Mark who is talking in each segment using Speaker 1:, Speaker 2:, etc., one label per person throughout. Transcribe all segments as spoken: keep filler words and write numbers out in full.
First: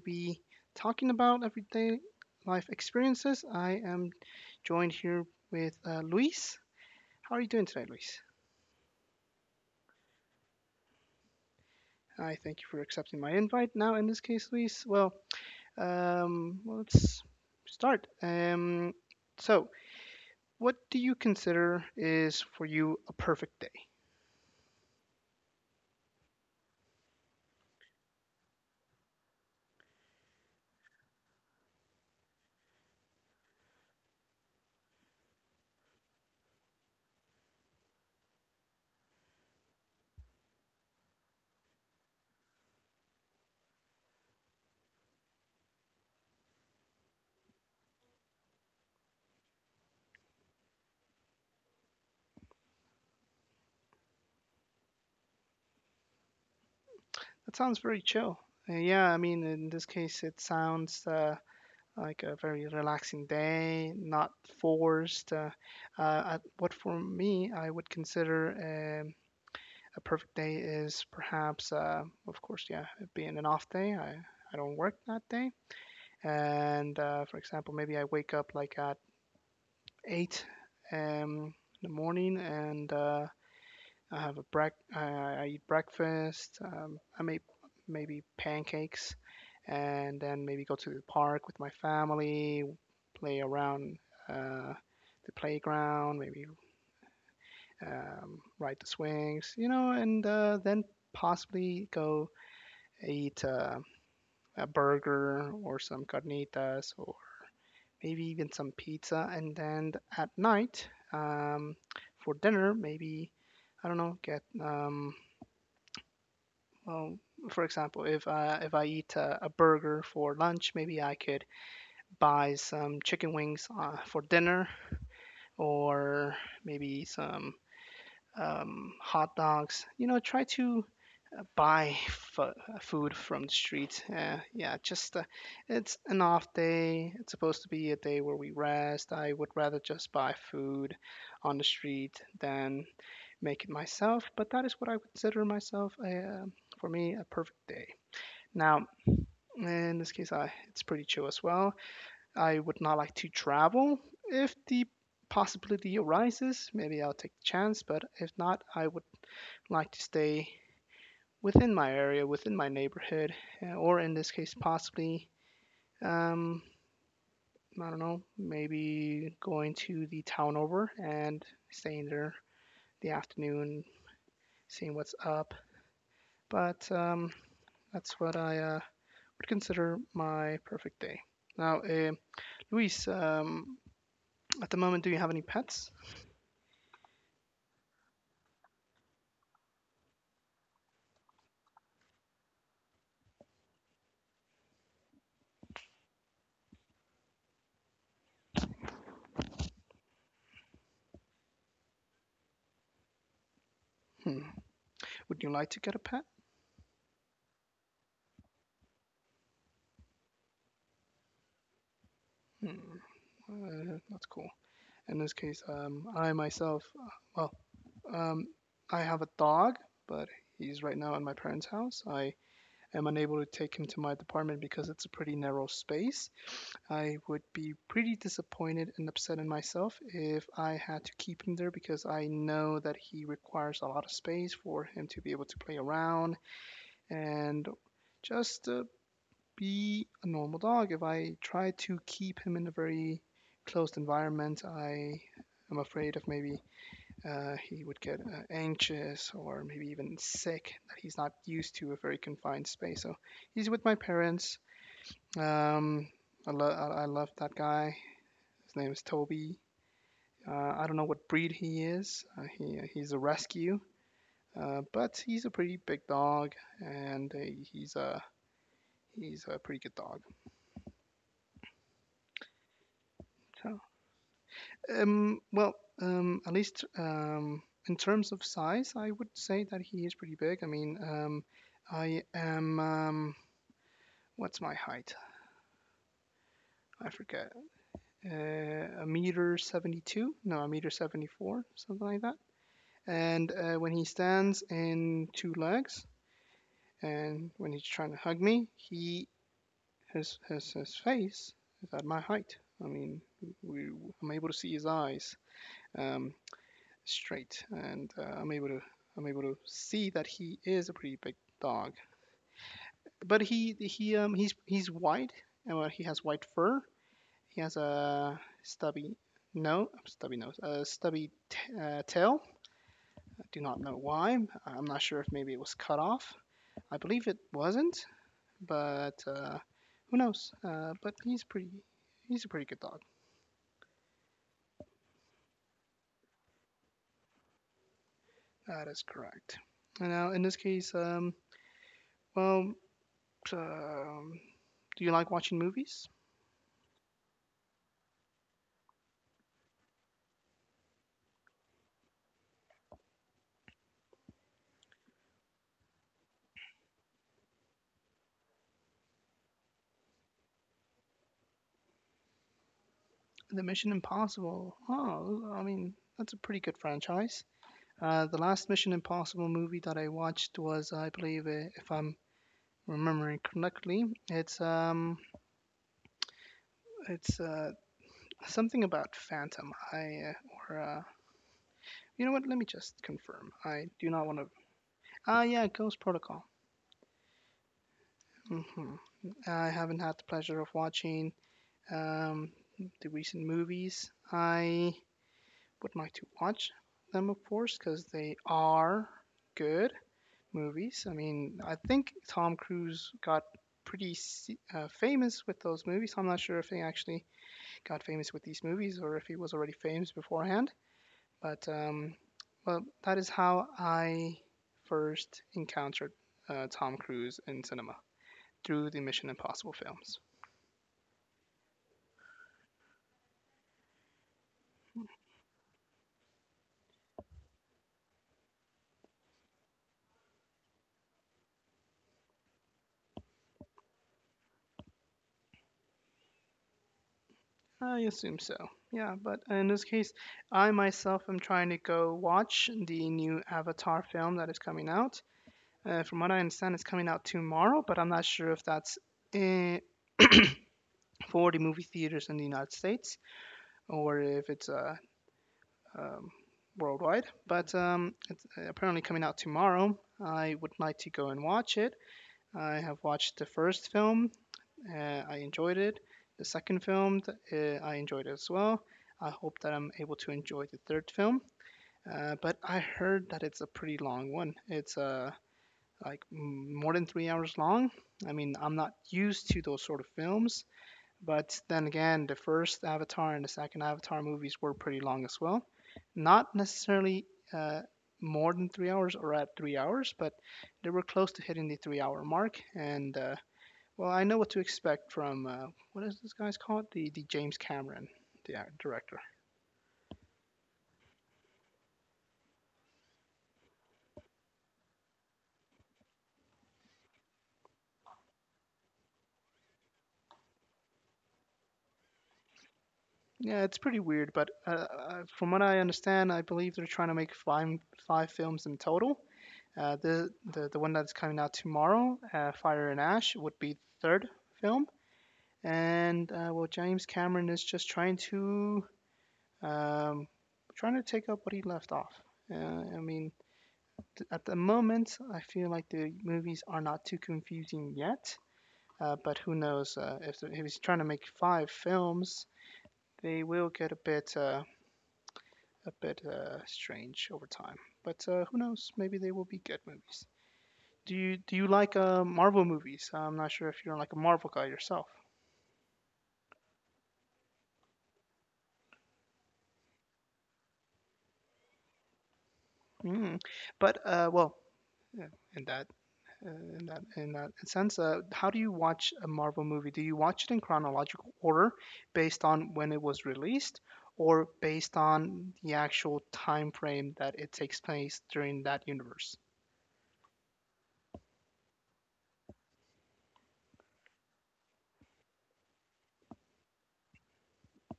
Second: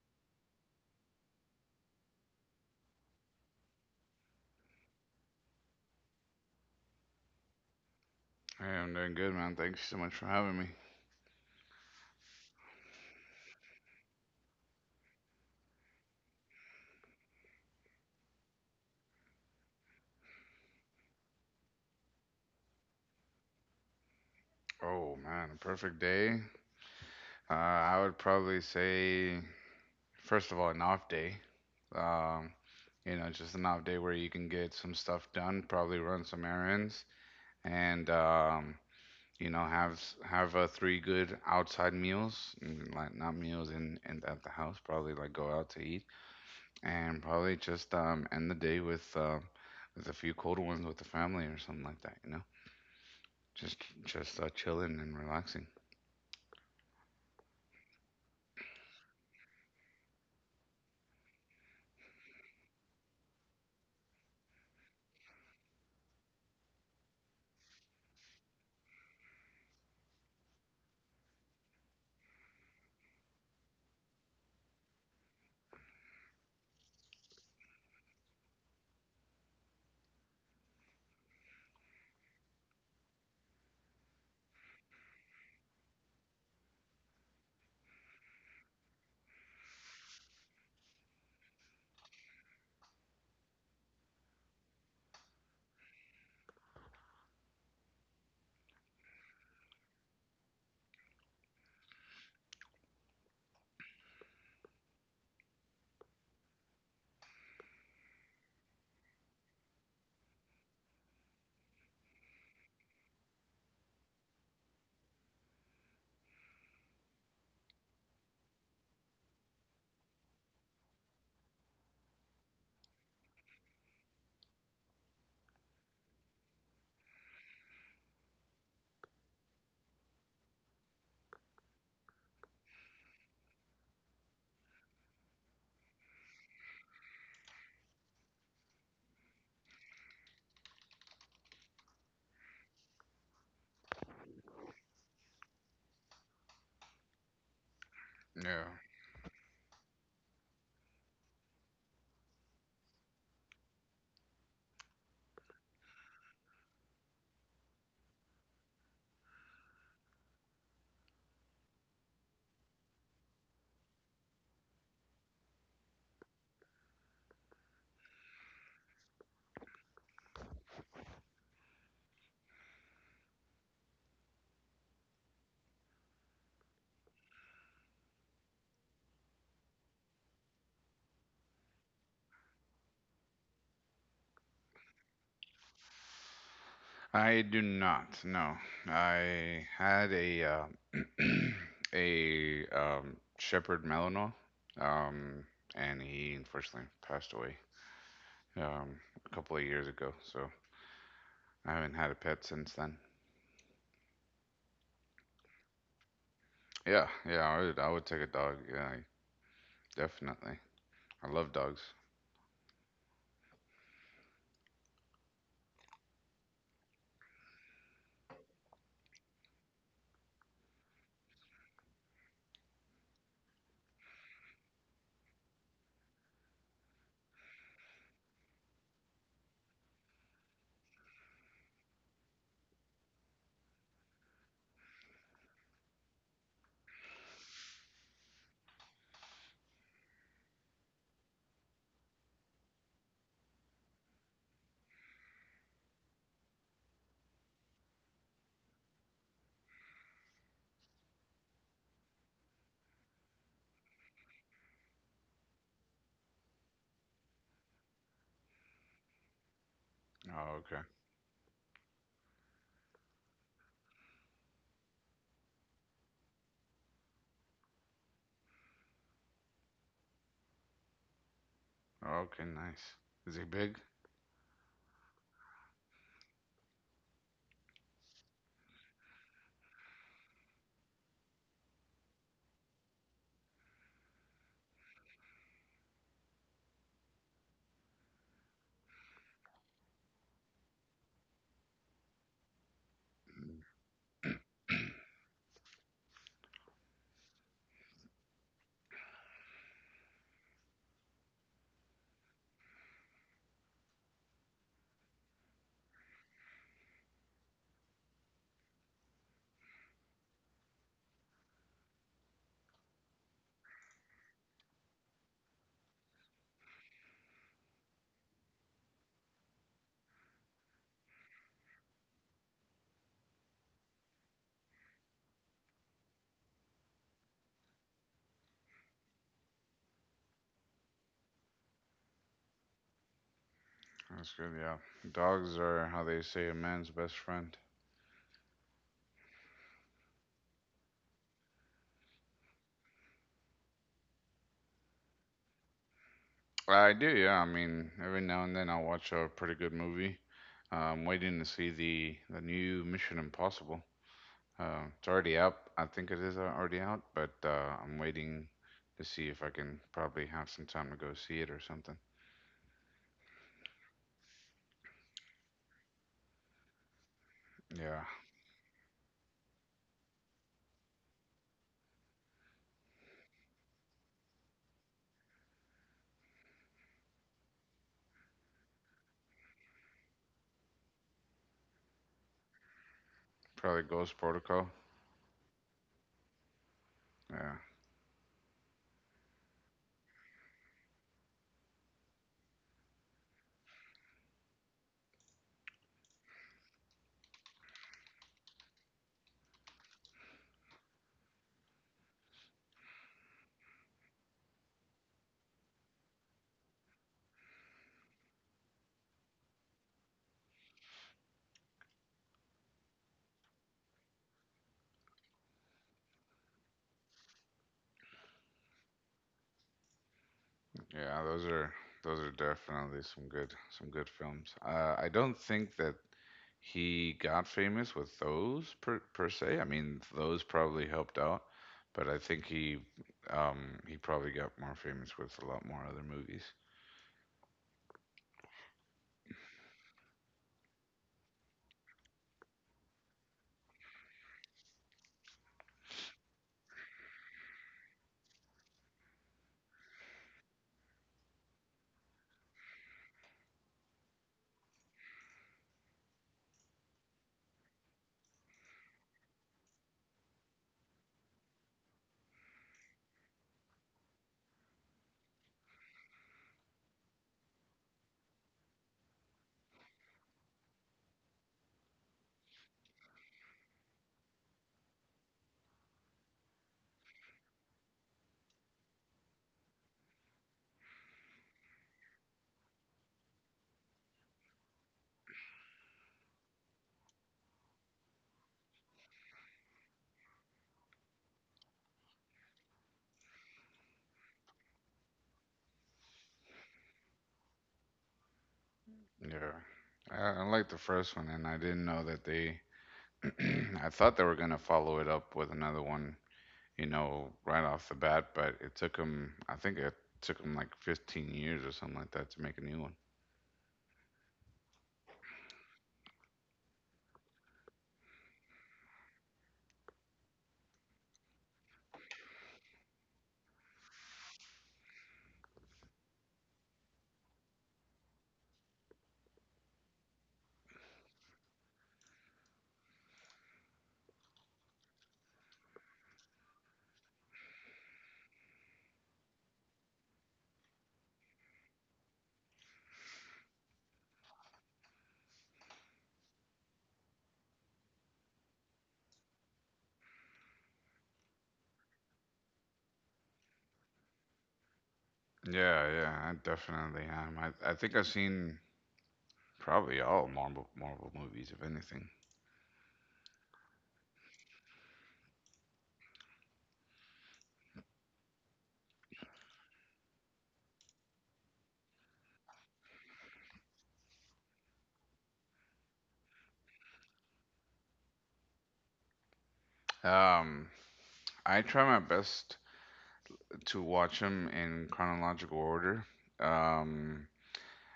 Speaker 1: be talking about everyday life experiences. I am joined here with uh, Luis. How are you doing today, Luis?
Speaker 2: Hey, I'm doing good, man. Thanks so much for having me.
Speaker 1: I thank you for accepting my invite. Now, in this case, Luis, well, um, well, let's start. Um, so, what do you consider is for you a perfect day?
Speaker 2: Oh, man, a perfect day. Uh, I would probably say, first of all, an off day. Um, you know, just an off day where you can get some stuff done, probably run some errands, and um, you know, have s- have uh, three good outside meals, mm, like not meals in, in at the house. Probably like go out to eat, and probably just um, end the day with uh, with a few cold ones with the family or something like that. You know. Just just uh, chilling and relaxing.
Speaker 1: That sounds very chill. Uh, yeah, I mean, in this case, it sounds. Uh, like a very relaxing day, not forced. Uh, uh, I- what for me, I would consider um, a perfect day is perhaps, uh, of course, yeah, it being an off day. I, I don't work that day. And uh, for example, maybe I wake up like at eight um, in the morning, and uh, I have a break. I, I eat breakfast. Um, I make maybe pancakes, and then maybe go to the park with my family, play around uh, the playground, maybe um, ride the swings, you know, and uh, then possibly go eat uh, a burger or some carnitas or maybe even some pizza. And then at night, um, for dinner, maybe, I don't know, get, um, well, for example, if uh, if I eat a, a burger for lunch, maybe I could buy some chicken wings uh, for dinner, or maybe some um, hot dogs. You know, try to uh, buy f- food from the street. Uh, yeah, just uh, it's an off day. It's supposed to be a day where we rest. I would rather just buy food on the street than make it myself. But that is what I consider myself a, uh, for me a perfect day.
Speaker 2: Yeah.
Speaker 1: Now, in this case, I, it's pretty chill as well. I would not like to travel if the possibility arises. Maybe I'll take the chance, but if not, I would like to stay within my area, within my neighborhood, uh, or in this case, possibly, um, I don't know, maybe going to the town over and staying there the afternoon, seeing what's up. But um, That's what I uh, would consider my perfect day. Now, um Luis, um, at the moment, do you have any pets?
Speaker 2: I do not. No. I had a uh, a um, shepherd Malinois, um, and he unfortunately passed away um, a couple of years ago. So I haven't had a pet since then.
Speaker 1: Hmm. Would you like to get a pet?
Speaker 2: Yeah, yeah, I would, I would take a dog. Yeah, definitely. I love dogs.
Speaker 1: Hmm, uh, that's cool. In this case, um, I myself, uh, well, um, I have a dog, but he's right now in my parents' house. I am unable to take him to my department because it's a pretty narrow space. I would be pretty disappointed and upset in myself if I had to keep him there because I know that he requires a lot of space for him to be able to play around and just uh, be a normal dog. If I try to keep him in a very closed environment, I am afraid of maybe uh, he would get uh, anxious or maybe even sick, that he's not used to a very confined space. So he's with my parents. Um, I, lo- I-, love that guy. His name is Toby. Uh,
Speaker 2: Oh, okay.
Speaker 1: I don't know what breed he is. Uh, he he's a rescue, uh, but he's a pretty big dog, and uh, he's a he's a pretty good dog.
Speaker 2: Okay, nice. Is he
Speaker 1: So
Speaker 2: big?
Speaker 1: Um, well, um, at least um, in terms of size, I would say that he is pretty big. I mean, um, I am, um, what's my height? I forget. Uh, a meter seventy-two? No, a meter seventy-four, something like that. And
Speaker 2: Mm,
Speaker 1: uh, when he stands in two legs, and when he's trying to hug me, he his, his, his face is at my height. I mean, we, I'm able to see his eyes. Um, Straight, and uh, I'm able to I'm able to see that he is a pretty big dog. But he he um he's he's white, and uh, he has white fur. He has a stubby no stubby nose, a stubby t- uh, tail. I do not know why. I'm not sure if maybe it was cut off. I believe it wasn't, but uh, who knows? Uh, but he's pretty He's a pretty good dog.
Speaker 2: That's good. Yeah, dogs are how they say a man's best friend.
Speaker 1: That is correct. And now in this case, um, well, um do you like watching movies?
Speaker 2: I do, yeah. I mean, every now and then I'll watch a pretty good movie. Uh, I'm waiting to see the the new Mission Impossible. Uh, it's already out. I think it is already out, but uh, I'm waiting to see if I can probably have some time to go see it or something.
Speaker 1: The Mission Impossible. Oh, I mean, that's a pretty good franchise.
Speaker 2: Yeah,
Speaker 1: Uh, the last Mission Impossible movie that I watched was, I believe, uh, if I'm remembering correctly, it's um, it's uh, something about Phantom. I uh, or uh, You know what? Let me just confirm. I
Speaker 2: probably
Speaker 1: do
Speaker 2: Ghost
Speaker 1: not want to.
Speaker 2: Protocol.
Speaker 1: Ah, yeah, Ghost Protocol.
Speaker 2: Yeah,
Speaker 1: Hmm. I haven't had the pleasure of watching um, the recent movies. I would like to watch them, of course, because they are good movies. I mean, I think Tom Cruise got pretty se- uh, famous with those movies. I'm not sure if he actually got famous with these movies or if he was already famous beforehand. But um, well, that is how I first encountered uh, Tom Cruise in cinema through the Mission Impossible films.
Speaker 2: yeah. Those are those are definitely some good some good films. Uh, I don't think that he got famous with those per, per se. I mean, those probably helped out, but I think he um he probably got more famous with a lot more other movies.
Speaker 1: I assume so. Yeah, but in this case, I myself am trying to go watch the new Avatar film that is coming out. Uh, from what I understand, it's coming out tomorrow, but I'm not sure if that's in, for the movie theaters in the United States, or if it's uh, um, worldwide. But um, it's uh, Apparently coming out tomorrow. I would like to go and watch it. I have watched the first film. Uh, I enjoyed it. The second film, uh, I enjoyed it as well. I hope that I'm able to enjoy the third film. Uh, but I heard that it's a pretty long one. It's a uh, like mm, more than three hours long. I mean, I'm not used to those sort of films, but then again, the first Avatar and the second Avatar movies were pretty long as well. Not necessarily uh, more than three hours, or at three hours, but they were close to hitting the three hour mark. And uh, well, I know what to expect from uh, what is this guy's called? The, the James Cameron, the ac- director.
Speaker 2: Yeah. I, I like the first one and I didn't know that they I thought they were going to follow it up with another one, you know, right off the bat, but it took them I think it took them like 15 years or something like that to make a new one.
Speaker 1: Yeah, it's pretty weird, but uh, uh, from what I understand, I believe they're trying to make five five films in total. Uh, the, the the one that's coming out tomorrow, uh, Fire and Ash, would be third film, and uh, well, James Cameron is just trying to um, trying to take up what he left off. Uh, I mean, th- at the moment, I feel like the movies are not too confusing yet, uh, but who knows? Uh, if, the- if he's trying to make five films, they will get a bit uh, a bit uh, strange over time. But uh, who knows? Maybe they will be good movies. Do you do you like uh, Marvel movies? Uh, I'm not sure if you're like a Marvel guy yourself.
Speaker 2: Yeah, yeah, I definitely am. I I think I've seen probably all Marvel Marvel movies if anything.
Speaker 1: Mm. But uh, well, yeah, in that uh, in that in that sense, uh, how do you watch a Marvel movie? Do you watch it in chronological order, based on when it was released, or based on the actual time frame that it takes place during that universe?
Speaker 2: Um, I try my best to watch them in chronological order. Um,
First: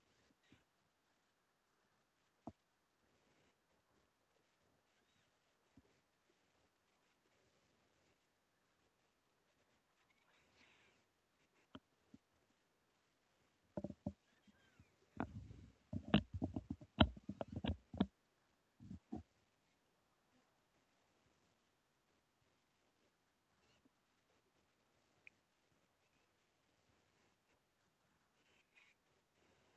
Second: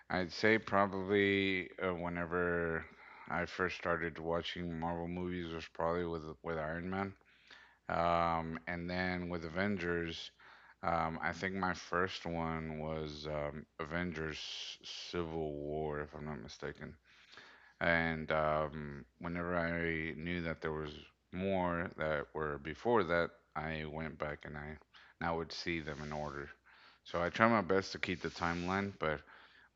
Speaker 2: I'd say probably uh, whenever I first started watching Marvel movies was probably with with Iron Man. Um, and then with Avengers, um, I think my first one was um, Avengers Civil War, if I'm not mistaken. And um, whenever I knew that there was more that were before that, I went back and I now would see them in order. So I try my best to keep the timeline, but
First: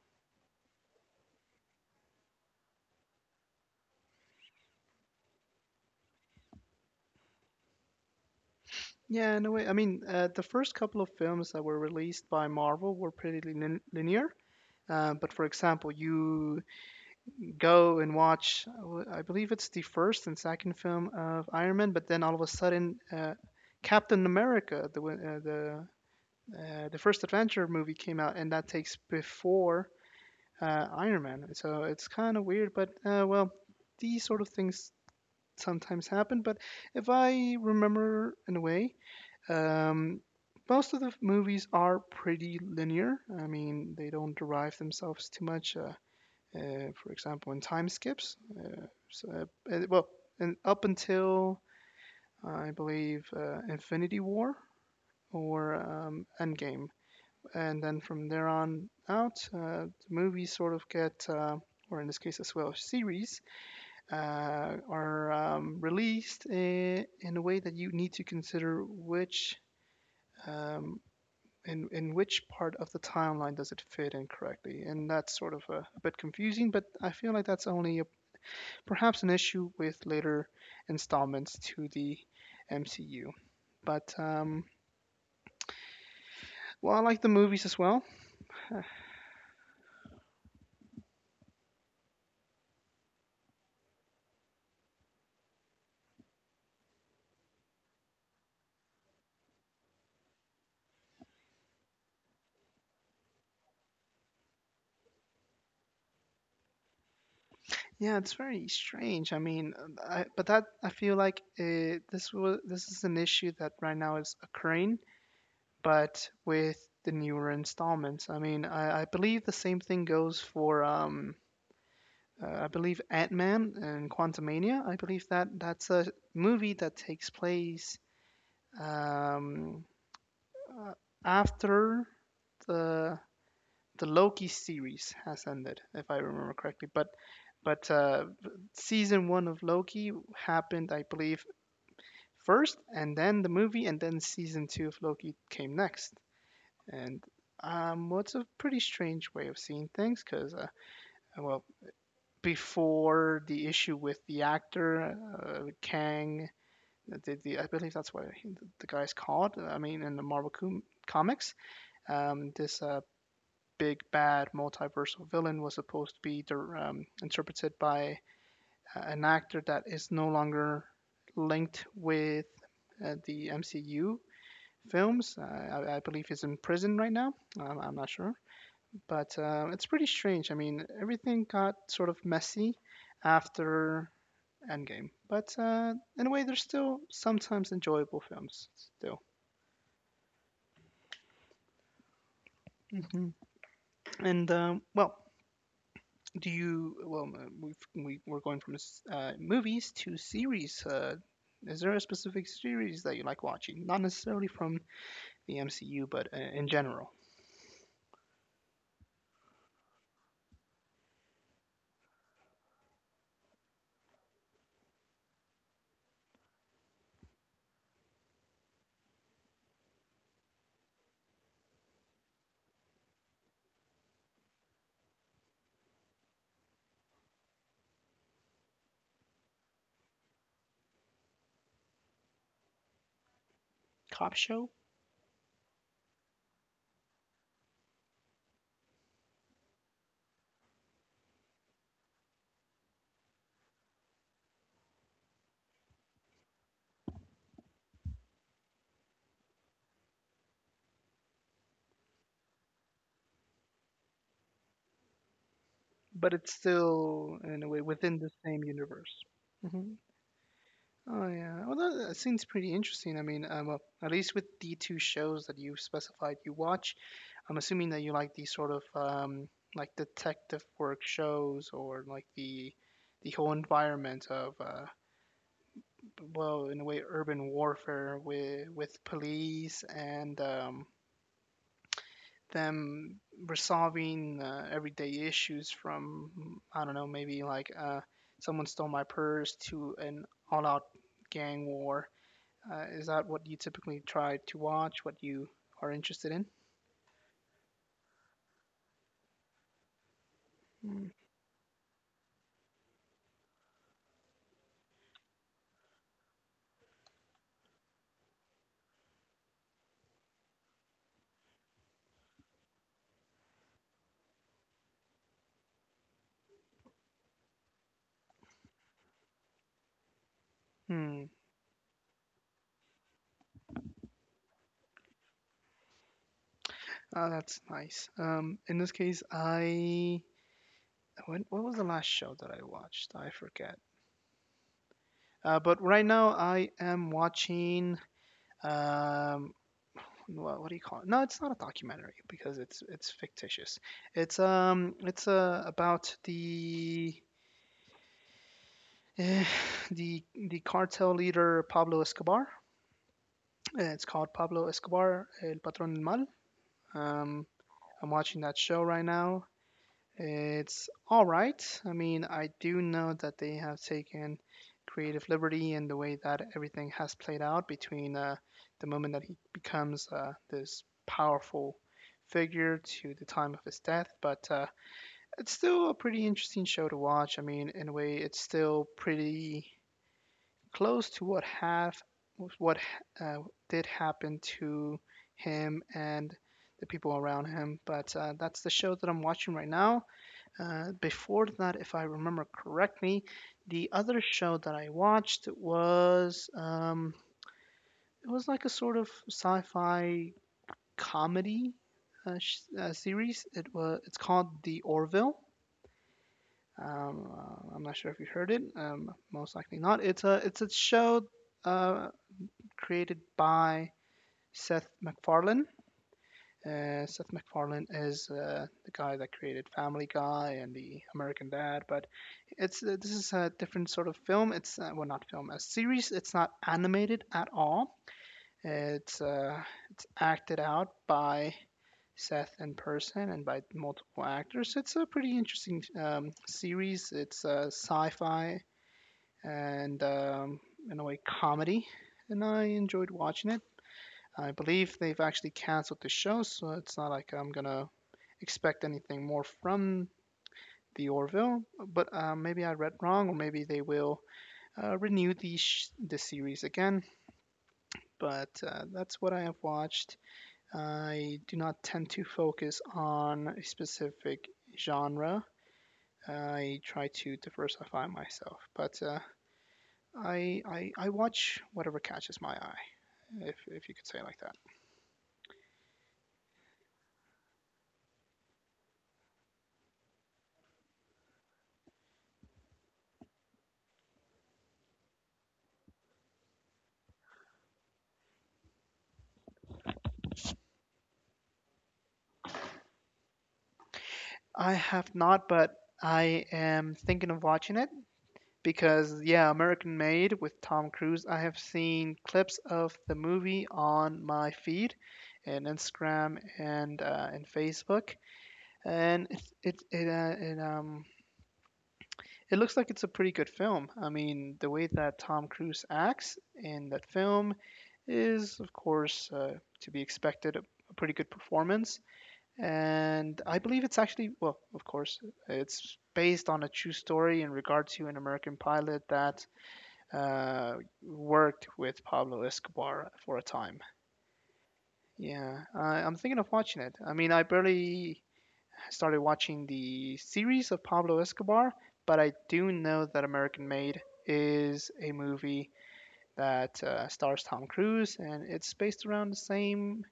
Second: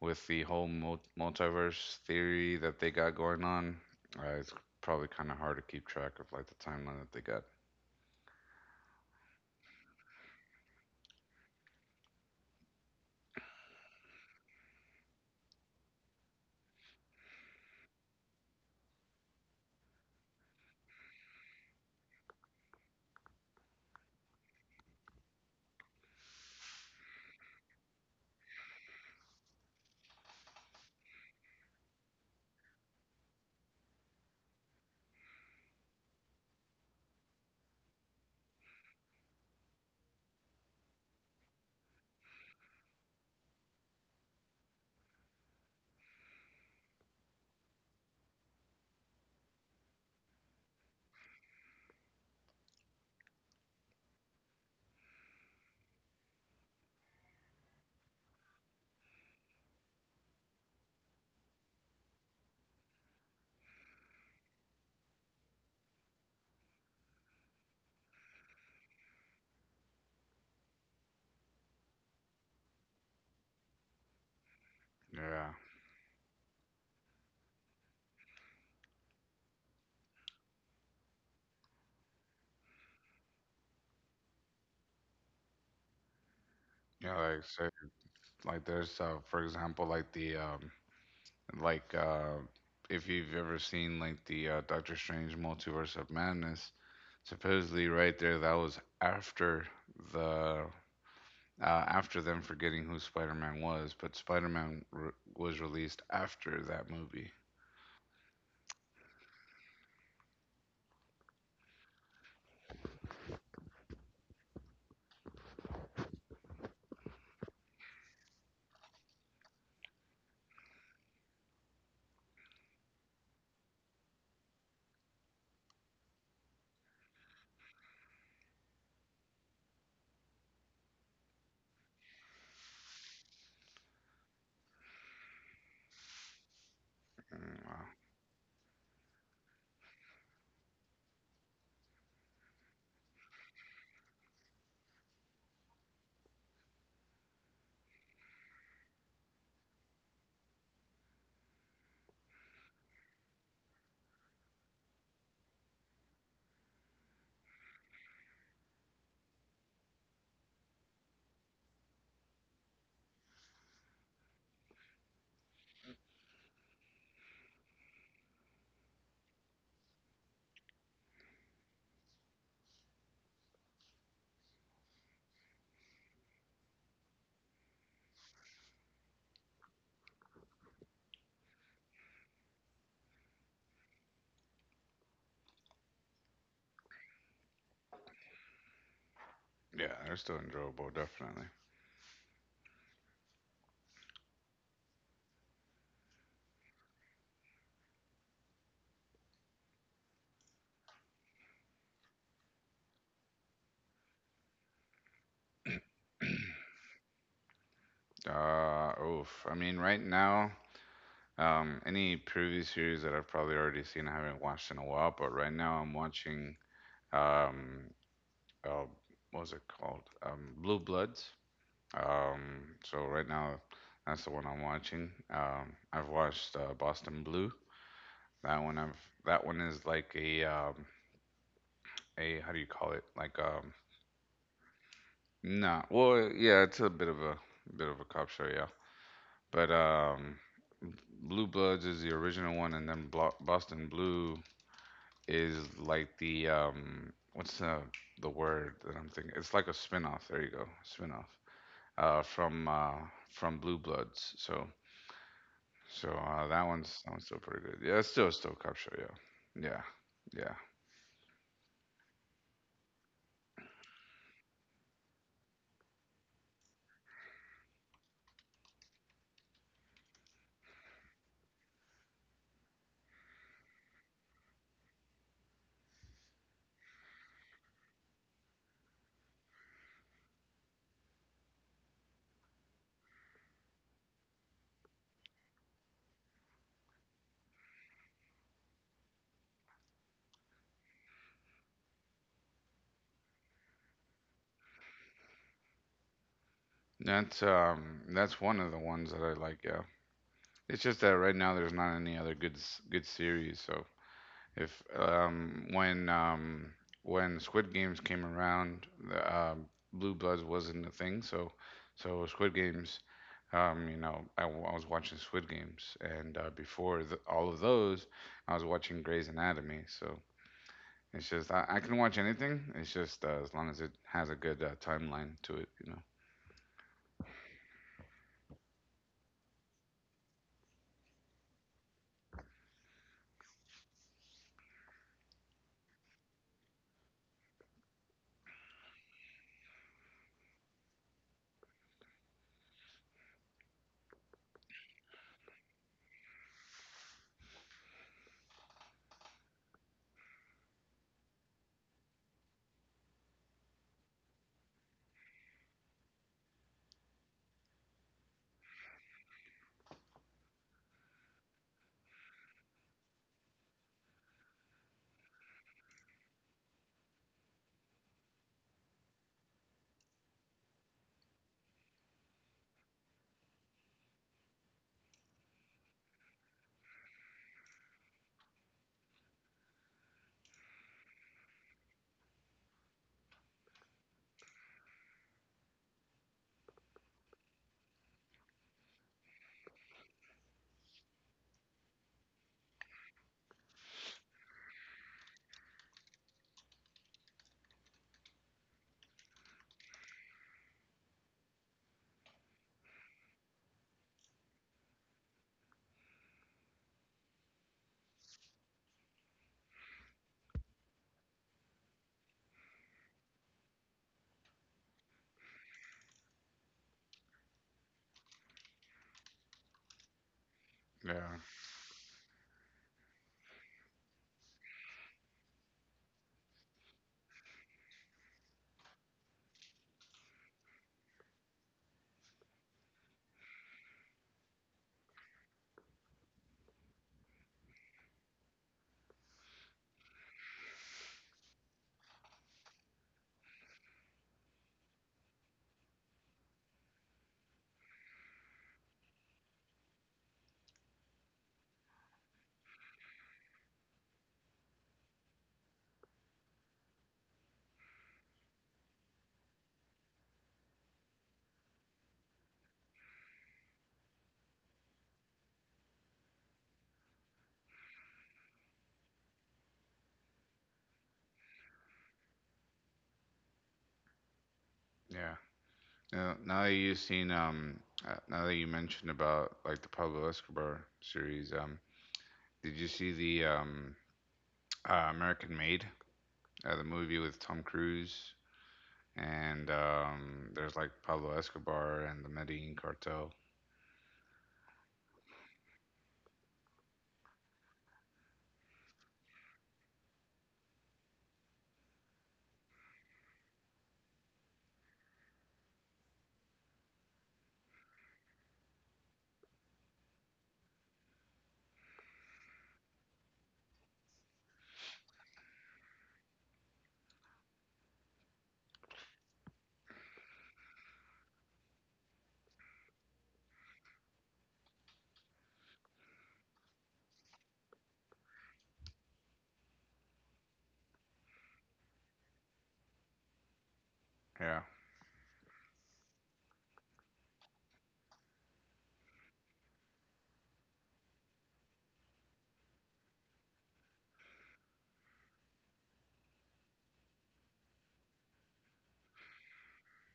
Speaker 2: with the whole mul- multiverse theory that they got going on, uh, it's probably kind of hard to keep track of like the timeline that they got.
Speaker 1: Yeah, in a way. I mean, uh, the first couple of films that were released by Marvel were pretty lin- linear. Uh, but for example, you go and watch. Uh, I believe it's the first and second film of Iron Man, but then all of a sudden, uh, Captain America, the uh, the uh, the first adventure movie came out, and that takes before uh, Iron Man. So it's kind of weird, but uh, well, these sort of things sometimes happen. But if I remember in a way, um, most of the movies are pretty linear. I mean, they don't derive themselves too much. Uh, uh, for example, in time skips. Uh, so, uh, well, and up until I believe uh, Infinity War or um, Endgame, and then from there on out, uh, the movies sort of get, uh, or in this case as well, series uh, are um, released in, in a way that you need to consider which. Um, in, in which part of the timeline does it fit in correctly? And that's
Speaker 2: Yeah,
Speaker 1: sort of a, a bit confusing, but I feel like that's only perhaps an issue with later installments to the M C U. But um, well, I
Speaker 2: yeah,
Speaker 1: like the
Speaker 2: like
Speaker 1: movies
Speaker 2: so,
Speaker 1: as well.
Speaker 2: like
Speaker 1: Uh,
Speaker 2: there's uh, for example, like the um, Like, uh, if you've ever seen like the uh, Doctor Strange Multiverse of Madness, supposedly right there, that was after the uh, after them forgetting who Spider-Man was, but Spider-Man re- was released after that movie.
Speaker 1: Yeah, it's very strange. I mean, I, but that I feel like uh this was this is an issue that right now is occurring, but with the newer installments. I mean, I, I believe the same thing goes for um, uh, I believe Ant Man and Quantumania. I believe that that's a movie that takes place um, Uh, after the the Loki series has ended, if I remember correctly, but
Speaker 2: Mm, wow.
Speaker 1: but uh, season one of Loki happened, I believe, first, and then the movie, and then season two of Loki came next. And um, what's a pretty strange way of seeing things, because uh, well, before the issue with the actor uh, Kang, uh, the, the, I believe that's what the guy's called. I mean, in the Marvel com- comics, um, this uh, big bad multiversal villain was supposed to be um, interpreted by uh, an actor that is no longer linked with uh, the M C U films. Uh, I, I believe he's in prison right now. Um, I'm not sure, but uh, it's pretty strange. I mean, everything got sort of messy after Endgame, but uh, in a way, they're still sometimes enjoyable films still.
Speaker 2: Yeah, they're still enjoyable, definitely.
Speaker 1: Mhm. And um, well, Do you, well, uh, we've, we, we're going from s- uh, movies to series. Uh, is there a specific series that you like watching? Not necessarily from the M C U, but uh, in general.
Speaker 2: Uh, oof. I mean, right now, um, any previous series that I've probably already seen, I haven't watched in a while, but right now I'm watching. Um, uh, what was it called? Um, Blue Bloods. Um, so right now, that's the one I'm watching. Um, I've watched uh, Boston Blue. That one I've that one is like a um, a how do you call it? Like um,
Speaker 1: Cop show,
Speaker 2: not well, yeah, it's a bit of a bit of a cop show, yeah. But um, Blue Bloods is the original one, and then Blo- Boston Blue is like the um, what's the the word that I'm thinking? It's like a spin-off. There you go, spin-off. uh, from uh, from Blue Bloods. So so
Speaker 1: but
Speaker 2: uh,
Speaker 1: it's
Speaker 2: that one's that one's still
Speaker 1: still,
Speaker 2: pretty
Speaker 1: in a
Speaker 2: good.
Speaker 1: way,
Speaker 2: Yeah, it's
Speaker 1: within
Speaker 2: still a
Speaker 1: the
Speaker 2: Stove
Speaker 1: same
Speaker 2: Cop show. Yeah,
Speaker 1: universe.
Speaker 2: yeah,
Speaker 1: Hmm.
Speaker 2: yeah.
Speaker 1: Oh, yeah. Well, that, that seems pretty interesting. I mean, um, uh, well, at least with the two shows that you specified you watch, I'm assuming that you like these sort of um, like detective work shows or like the the whole environment of uh, well, in a way, urban warfare with with police and um, them resolving uh, everyday issues from I don't know, maybe like uh, someone stole my purse to an all-out gang war. Uh, is that what you typically try to watch? What you are interested in?
Speaker 2: That's um that's one of the ones that I like. Yeah, it's just
Speaker 1: Hmm.
Speaker 2: that right now there's not any other good s- good series. So If um, when um, when Squid Games came around, the um Blue Bloods wasn't a thing. So so Squid Games, um, you know, I, w- I was watching Squid Games, and uh, before th all of those, I was watching Grey's Anatomy. So it's
Speaker 1: Hmm.
Speaker 2: just I, I can watch anything. It's just uh, as long as it has a good uh, timeline to it, you know.
Speaker 1: Ah, that's nice. Um, in this case, I when, what was the last show that I watched? I forget. Uh, but right now I am watching. Um what, what do you call it? No, it's not a documentary because it's it's fictitious. It's um it's uh, about the eh, the the cartel leader Pablo Escobar. Uh, it's called Pablo Escobar El Patrón del Mal. um I'm watching that show right now. It's all right. I mean, I do know that they have taken creative liberty in the way that everything has played out between uh, the moment that he becomes uh, this powerful figure to the time of his death. But uh, it's still a pretty interesting show to watch. I mean, in a way, it's still pretty close to what have what uh, did happen to him and the people around him. But uh, that's the show that I'm watching right now. Uh, before that, if I remember correctly, the other show that I watched was um, it was like a sort of sci-fi comedy uh, sh- uh, series. It was it's called The Orville. Um, uh, I'm not sure if you heard it. Um, most likely not. It's a it's a show uh, created by Seth MacFarlane. Uh, Seth MacFarlane is uh, the guy that created Family Guy and the
Speaker 2: Yeah,
Speaker 1: American Dad, but it's uh, this is a different sort of film. It's uh, well, not film, a series. It's not animated at all. It's uh, it's acted out by Seth in person and by multiple actors. It's a pretty interesting um, series. It's uh, sci-fi and um, in a way comedy, and I enjoyed watching it. I believe they've actually canceled the show, so it's not like I'm gonna expect anything more from the Orville, but uh, maybe I read wrong, or maybe they will uh, renew the sh- the series again. But uh, that's what I have watched. I do not tend to focus on a specific genre. I try to diversify myself, but uh, I, I I watch whatever catches my eye, if if you could say it like that.
Speaker 2: yeah. Now, now that you've seen, um, uh, now that you mentioned about like the Pablo Escobar series, um, did you see the um uh, American Made, uh, the movie with Tom Cruise, and um, there's like Pablo Escobar and the Medellin Cartel.
Speaker 1: I have not, but I am thinking of watching it, because yeah, American Made with Tom Cruise. I have seen clips of the movie on my feed, and Instagram and uh, and Facebook, and it it it, uh, it um it looks like it's a pretty good film. I mean, the way that Tom Cruise acts in that film is, of course, uh, to be expected. A, a pretty good performance, and I believe it's actually, well, of course, it's based on a true story in regard to an American pilot that uh, worked with Pablo Escobar for a time.
Speaker 2: Yeah,
Speaker 1: Yeah, I, I'm thinking of watching it. I mean, I barely started watching the series of Pablo Escobar, but I do know that American Made is a movie that uh, stars Tom Cruise, and it's based around the same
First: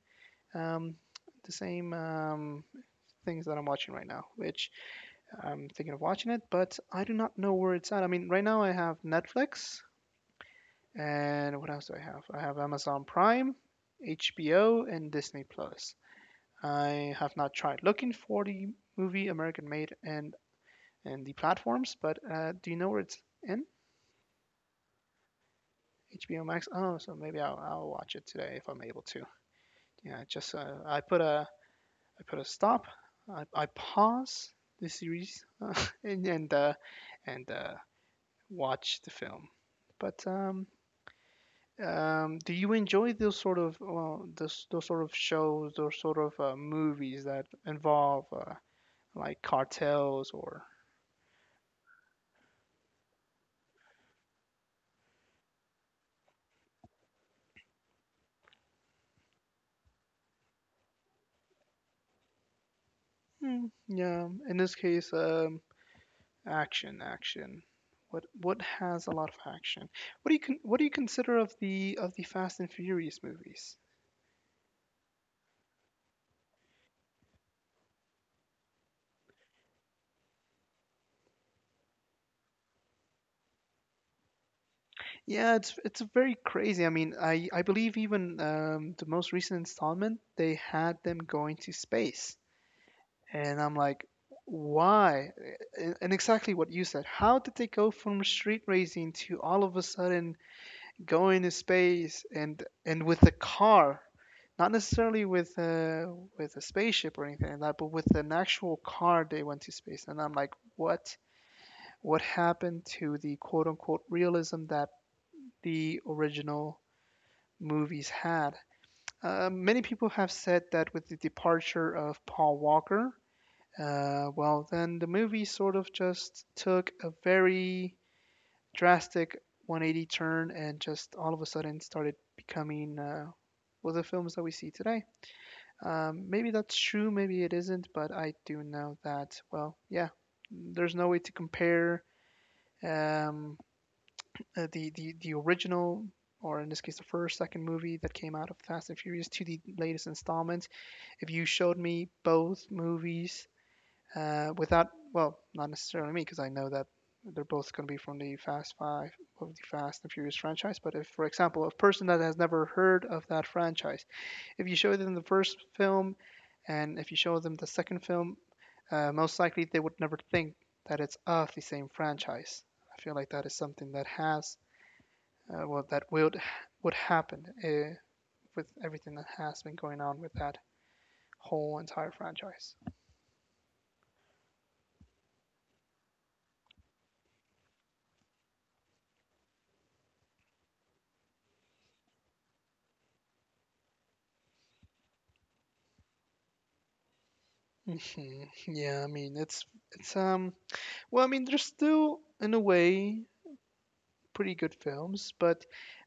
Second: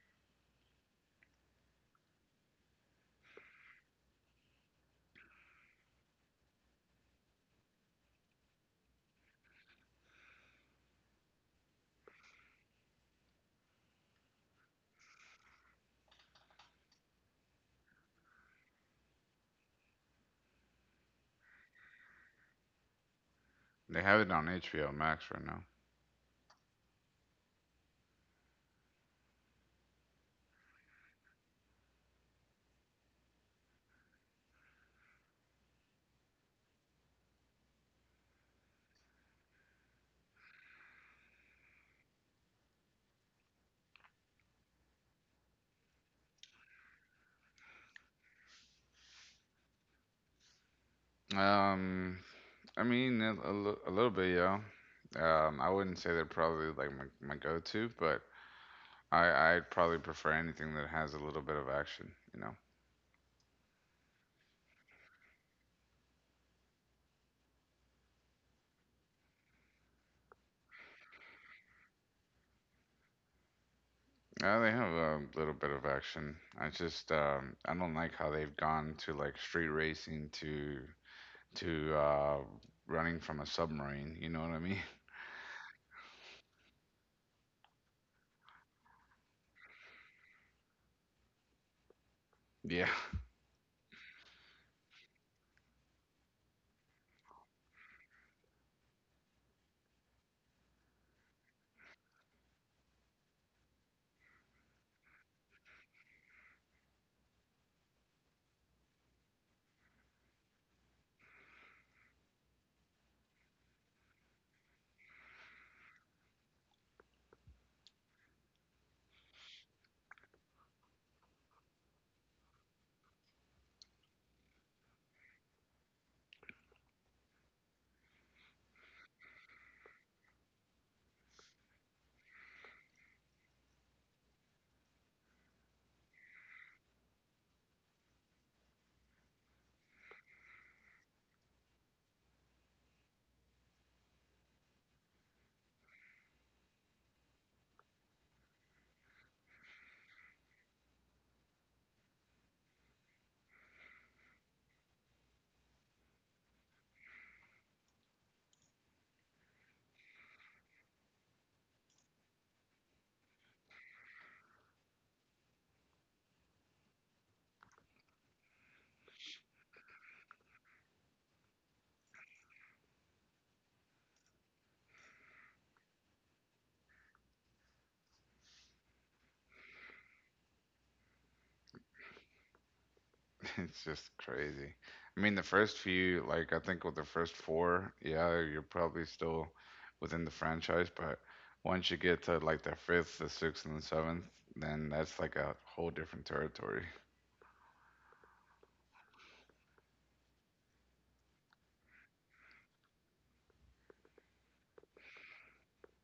Speaker 1: um, the same um, things that I'm watching right now, which I'm thinking of watching it, but I do not know where it's at. I mean, right now I have Netflix. And what else do I have? I have Amazon Prime, H B O, and Disney Plus. I have not tried looking for the movie American Made and and the platforms, but uh, do you know where it's in?
Speaker 2: they have it on H B O Max right now.
Speaker 1: H B O Max. Oh, so maybe I'll, I'll watch it today if I'm able to. Yeah, just uh, I put a I put a stop. I, I pause the series uh, and and uh, and uh, watch the film. But um, Um, do you enjoy those sort of well, those those sort of shows, those sort of uh, movies that involve uh, like cartels or.
Speaker 2: Um, I mean a, a li- a little bit, yeah. Um, I wouldn't say they're probably like my, my go-to, but I I'd probably prefer anything that has a little bit of action. You know,
Speaker 1: Hmm, yeah, in this case, um, action, action. What what has a lot of action? What do you con what do you consider of the of the Fast and Furious movies?
Speaker 2: uh, they have a little bit of action. I just um, I don't like how they've gone to like street racing to to uh, running from a submarine. You know what I mean?
Speaker 1: Yeah, it's it's very crazy. I mean, I I believe even um, the most recent installment they had them going to space.
Speaker 2: Yeah,
Speaker 1: And I'm like, why? And exactly what you said. How did they go from street racing to all of a sudden going to space and and with a car? Not necessarily with a with a spaceship or anything like that, but with an actual car they went to space. And I'm like, what? What happened to the quote unquote realism that the original movies had? Uh, many people have said that with the departure of Paul Walker. Uh, well, then the movie sort of just took a very drastic one eighty turn and just all of a sudden started becoming uh, well, the films that we see today. Um, maybe that's true, maybe it isn't, but I do know that, well, yeah, there's no way to compare um, uh, the, the, the original, or in this case, the first, second movie that came out of Fast and Furious to the latest installment. If you showed me both movies, uh, without, well, not necessarily me because I know that they're both going to be from the Fast Five of the Fast and Furious franchise. But if, for example, a person that has never heard of that franchise, if you show them the first film, and if you show them the second film, uh, most likely they would never think that it's of the same franchise. I feel like that is something that has uh, well, that would would happen uh, with everything that has been going on with that whole entire franchise.
Speaker 2: it's just crazy. I mean, the first few, like I think with the first four, yeah, you're probably still within the franchise, but once you get to like the fifth, the sixth, and the seventh, then that's like a whole different territory.
Speaker 1: Hmm. Yeah, I mean it's it's um Well, I mean, they're still, in a way, pretty good films, but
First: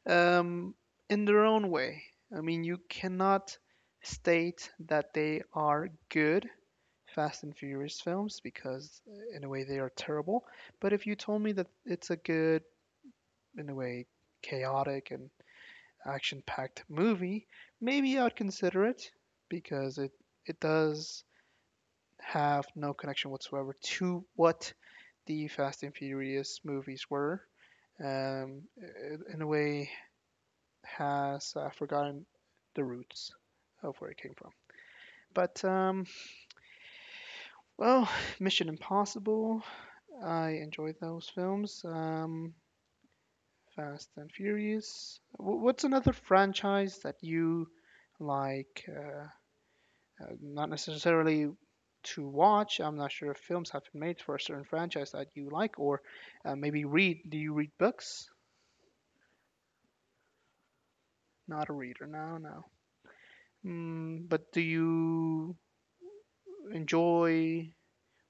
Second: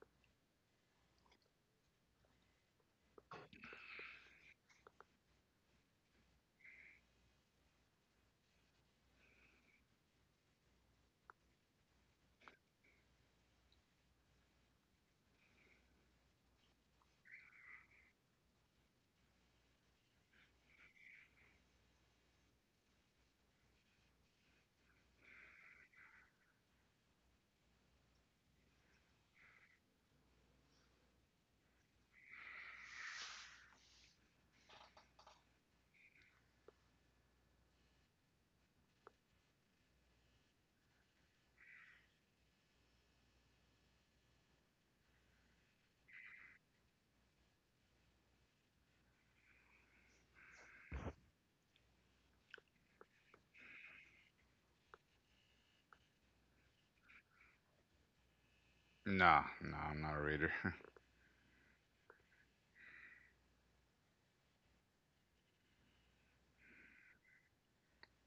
Speaker 1: um, in their own way. I mean, you cannot state that they are good Fast and Furious films because, uh, in a way, they are terrible. But if you told me that it's a good, in a way, chaotic and action-packed movie, maybe I'd consider it because it it does have no connection whatsoever to what the Fast and Furious movies were. Um, it, in a way, has uh, forgotten the roots of where it came from. But um, well, Mission Impossible. I enjoyed those films. Um, Fast and Furious. W- what's another franchise that you like? Uh, uh, not necessarily to watch. I'm not sure if films have been made for a certain franchise that you like, or uh, maybe read. Do you read books?
Speaker 2: Nah, no, I'm not a reader.
Speaker 1: Not a reader. No, no. Mm, but do you enjoy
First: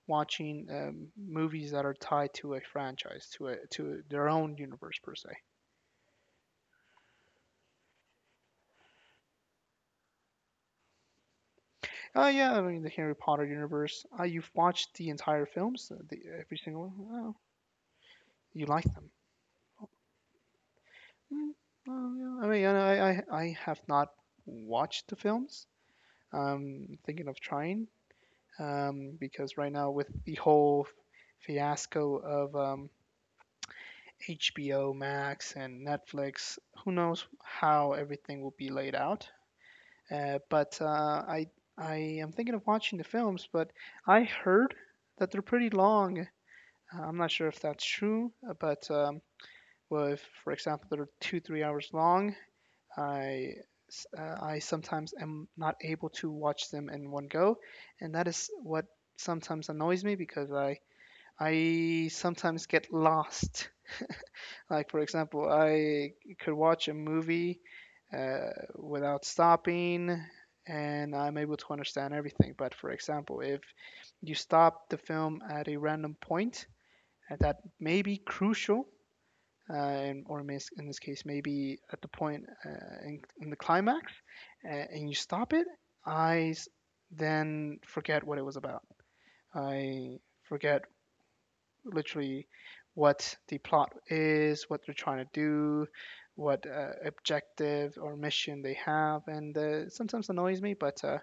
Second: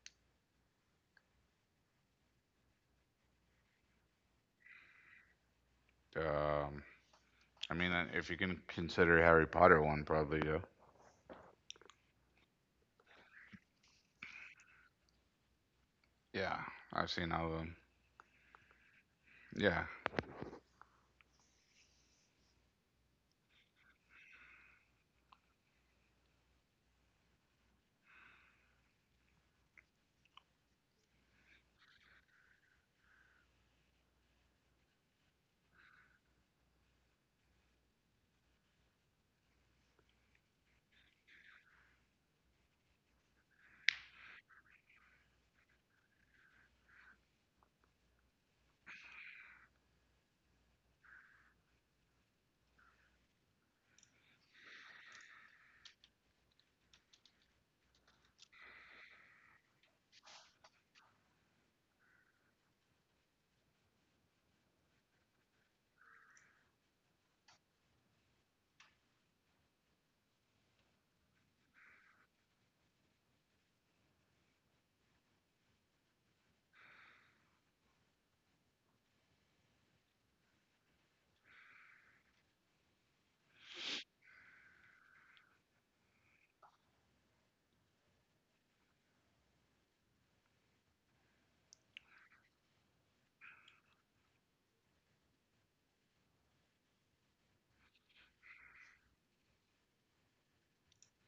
Speaker 1: watching um, movies that are tied to a franchise, to a to their own universe per se?
Speaker 2: um, I mean, uh, if you can consider Harry Potter one, probably yeah.
Speaker 1: Oh yeah, I mean the Harry Potter universe. Uh, you've watched the entire films, uh, the,
Speaker 2: Yeah,
Speaker 1: every single one.
Speaker 2: I've seen
Speaker 1: Oh,
Speaker 2: all of them.
Speaker 1: you like them?
Speaker 2: Yeah,
Speaker 1: Mm, oh, yeah. I mean, I, I I have not watched the films. I'm thinking of trying, um, because right now with the whole fiasco of um, H B O Max and Netflix, who knows how everything will be laid out. Uh, but uh, I I am thinking of watching the films, but I heard that they're pretty long. Uh, I'm not sure if that's true, uh, but um, well, if for example they're two three hours long, I uh, I sometimes am not able to watch them in one go, and that is what sometimes annoys me because I I sometimes get lost. Like, for example, I could watch a movie uh, without stopping and I'm able to understand everything. But for example, if you stop the film at a random point uh, that may be crucial, uh, and, or in this case, maybe at the point uh, in, in the climax, uh, and you stop it, I then forget what it was about. I forget literally what the plot is, what they're trying to do, what uh, objective or mission they have, and uh, sometimes annoys me. But uh,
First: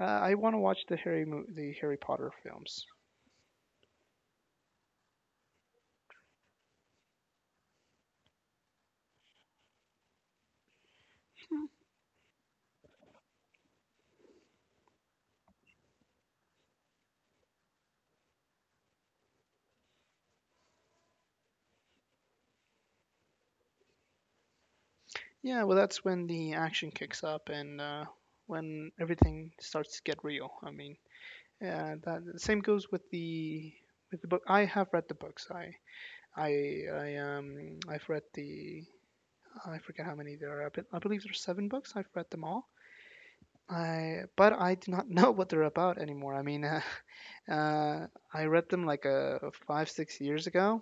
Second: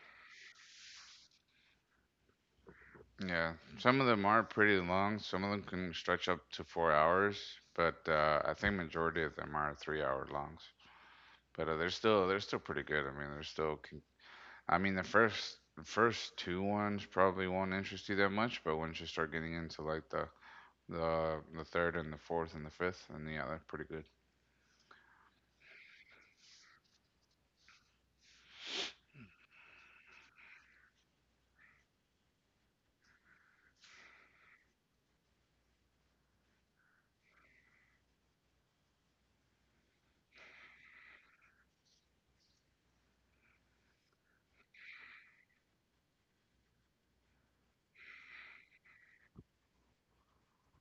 Speaker 1: uh, I want to watch the Harry mo- the Harry Potter films.
Speaker 2: Yeah, some of them are pretty long. Some of them can stretch up to four hours, but uh, I think majority of them are three hour longs.
Speaker 1: Hmm.
Speaker 2: But uh, they're still they're still pretty good. I mean, they're still. Con- I mean, the first the first two ones probably won't interest you that much, but once you start getting into like the the the third and the fourth and the fifth, and yeah, they're pretty good.
Speaker 1: Yeah, well, that's when the action kicks up and uh, when everything starts to get real. I mean, yeah, that the same goes with the with the book. I have read the books. I I I um I've read the I forget how many there are. But I believe there's seven books. I've read them all. I but I do not know what they're about anymore. I mean, uh, uh, I read them like uh, five, six years ago,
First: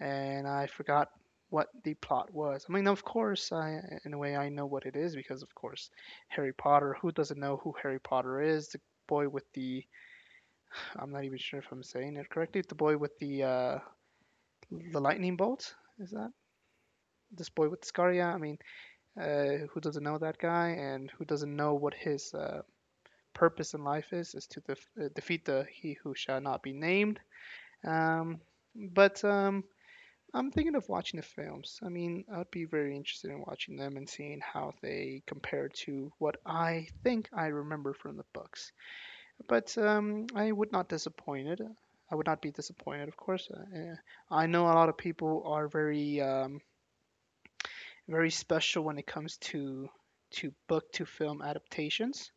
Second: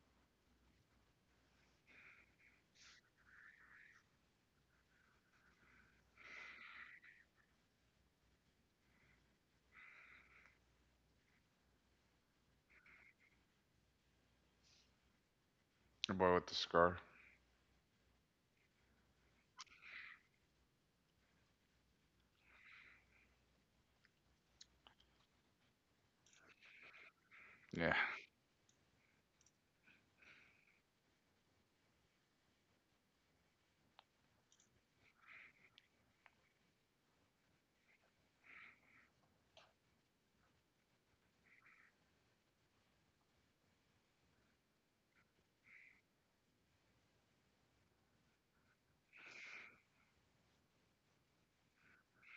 Speaker 1: and I forgot what the plot was. I mean, of course, I in a way I know what it is because, of course, Harry Potter. Who doesn't know who Harry Potter is? The boy with the I'm not even sure if I'm saying it correctly. The boy with the uh, the lightning bolt is
Speaker 2: The
Speaker 1: that
Speaker 2: boy with the scar.
Speaker 1: this boy with the scar? Yeah, I mean, uh, who doesn't know that guy, and who doesn't know what his uh, purpose in life is, is to def- uh, defeat the he who shall not be named.
Speaker 2: Yeah,
Speaker 1: Um, but um, I'm thinking of watching the films. I mean, I'd be very interested in watching them and seeing how they compare to what I think I remember from the books. But um, I would not disappointed. I would not be disappointed, of course. Uh, eh, I know a lot of people are very, um, very special when it comes to to book to film adaptations,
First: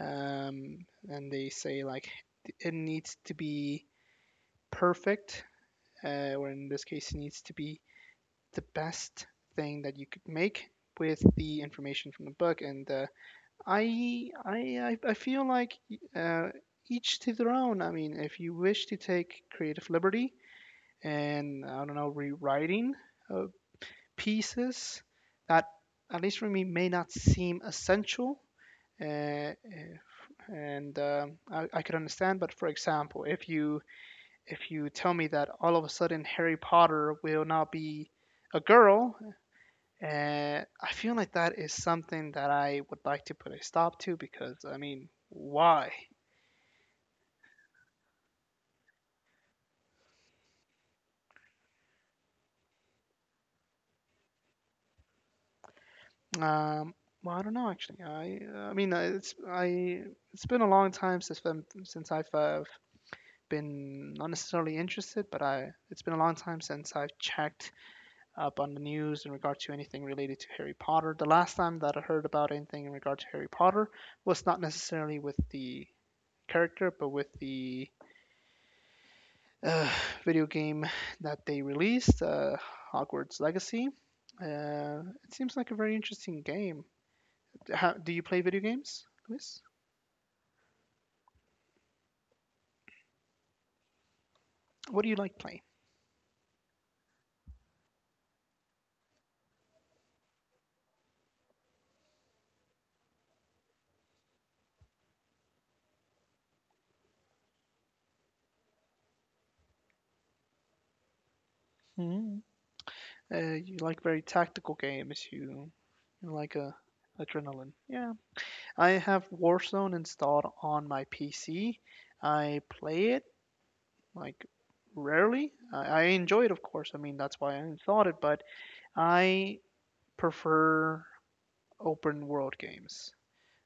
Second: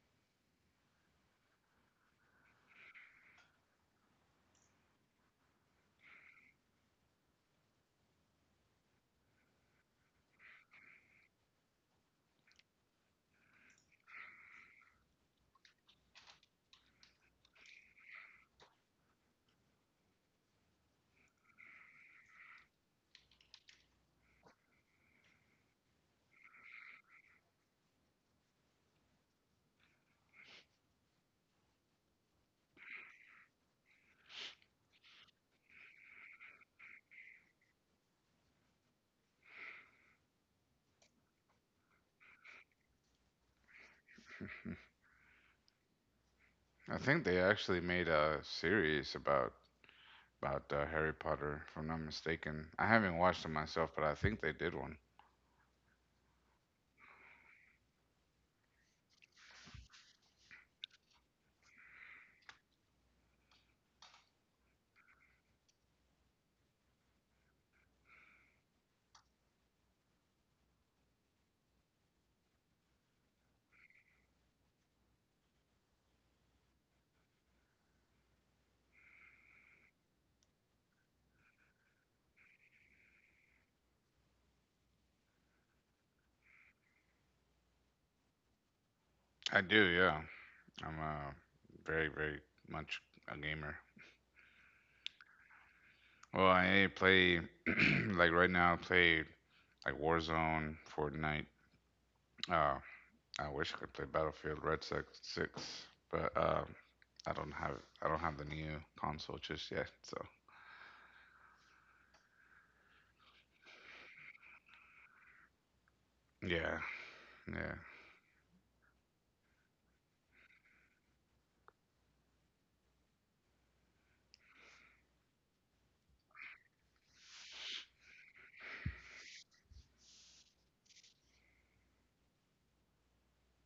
Speaker 1: um, and they say like it needs to be perfect, uh, or in this case, it needs to be the best thing that you could make with the information from the book. And uh, I, I, I feel like uh, each to their own. I mean, if you wish to take creative liberty and I don't know, rewriting uh, pieces that, at least for me, may not seem essential uh, uh, and um I, I could understand. But for example, if you if you tell me that all of a sudden Harry Potter will not be a girl, uh, I feel like that is something that I would like to put a stop to because I mean, why?
Speaker 2: I think they actually made a series about about uh, Harry Potter, if I'm not mistaken. I haven't watched it myself, but I think they did one.
Speaker 1: Um, well, I don't know actually. I I mean, uh, it's I it's been a long time since I'm, since I've uh, been not necessarily interested, but I it's been a long time since I've checked up on the news in regard to anything related to Harry Potter. The last time that I heard about anything in regard to Harry Potter was not necessarily with the character, but with the uh, video game that they released, uh, Hogwarts Legacy. Uh, it seems like a very interesting game. How, do you play video games, Luis?
Speaker 2: I do, yeah. I'm uh, very, very much a gamer.
Speaker 1: What do you like playing?
Speaker 2: Well, I play, like right now, I play like Warzone, Fortnite. Uh, I wish I could play Battlefield Red Six, 6, but uh, I don't have I don't have the new console just yet. So
Speaker 1: Hmm. Uh, you like very tactical games. You, you like a
Speaker 2: yeah,
Speaker 1: adrenaline.
Speaker 2: yeah.
Speaker 1: Yeah, I have Warzone installed on my P C. I play it like rarely. I, I enjoy it, of course. I mean, that's why I installed it, but I prefer open world games.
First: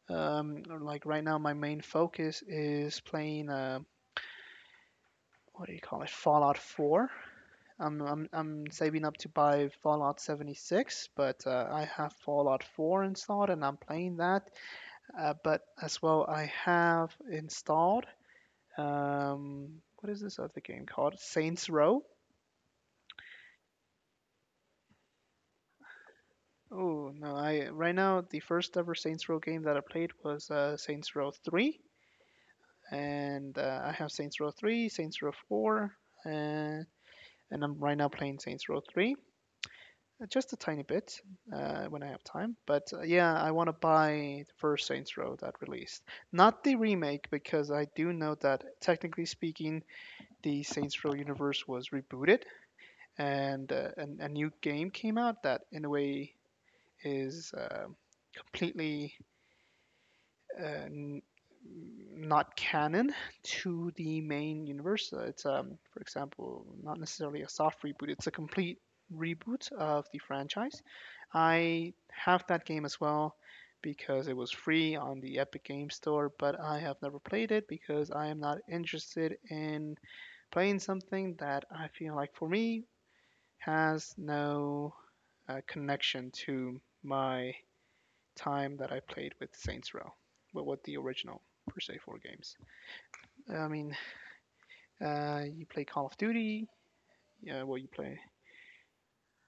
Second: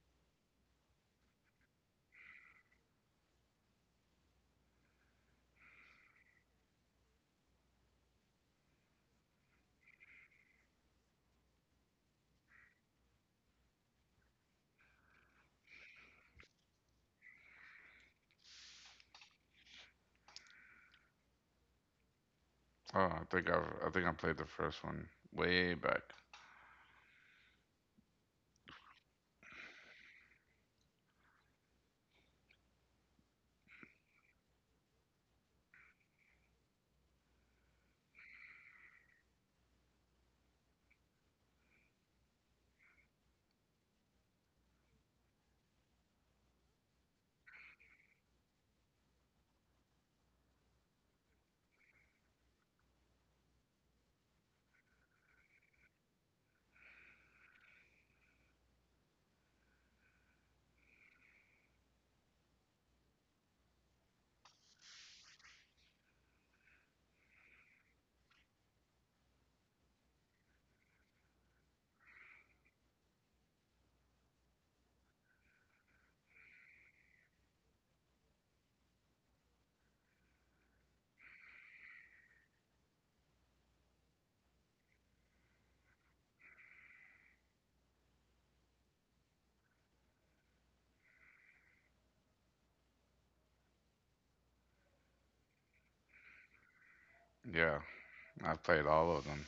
Speaker 1: Um, like right now, my main focus is playing, uh, what do you call it, Fallout four. I'm, I'm, I'm saving up to buy Fallout seventy-six, but uh, I have Fallout four installed and I'm playing that. Uh, but as well, I have installed Um, what is this other game called? Saints Row?
Speaker 2: Oh, I think I've I think I played the first one way back.
Speaker 1: Oh no, I right now the first ever Saints Row game that I played was uh, Saints Row three, and uh, I have Saints Row three, Saints Row four, uh, and I'm right now playing Saints Row three. Uh, just a tiny bit uh, when I have time, but uh, yeah, I want to buy the first Saints Row that released, not the remake, because I do know that technically speaking, the Saints Row universe was rebooted and uh, an, a new game came out that in a way is uh, completely uh, n- not canon to the main universe. Uh, It's um, for example, not necessarily a soft reboot. It's a complete reboot of the franchise. I have that game as well because it was free on the Epic Game Store, but I have never played it because I am not interested in playing something that I feel like for me has no uh, connection to my time that I played with Saints Row, but with the original per se four games. I mean, uh, you play Call of Duty. Yeah, well,
Speaker 2: Yeah,
Speaker 1: you play.
Speaker 2: I've played all of them.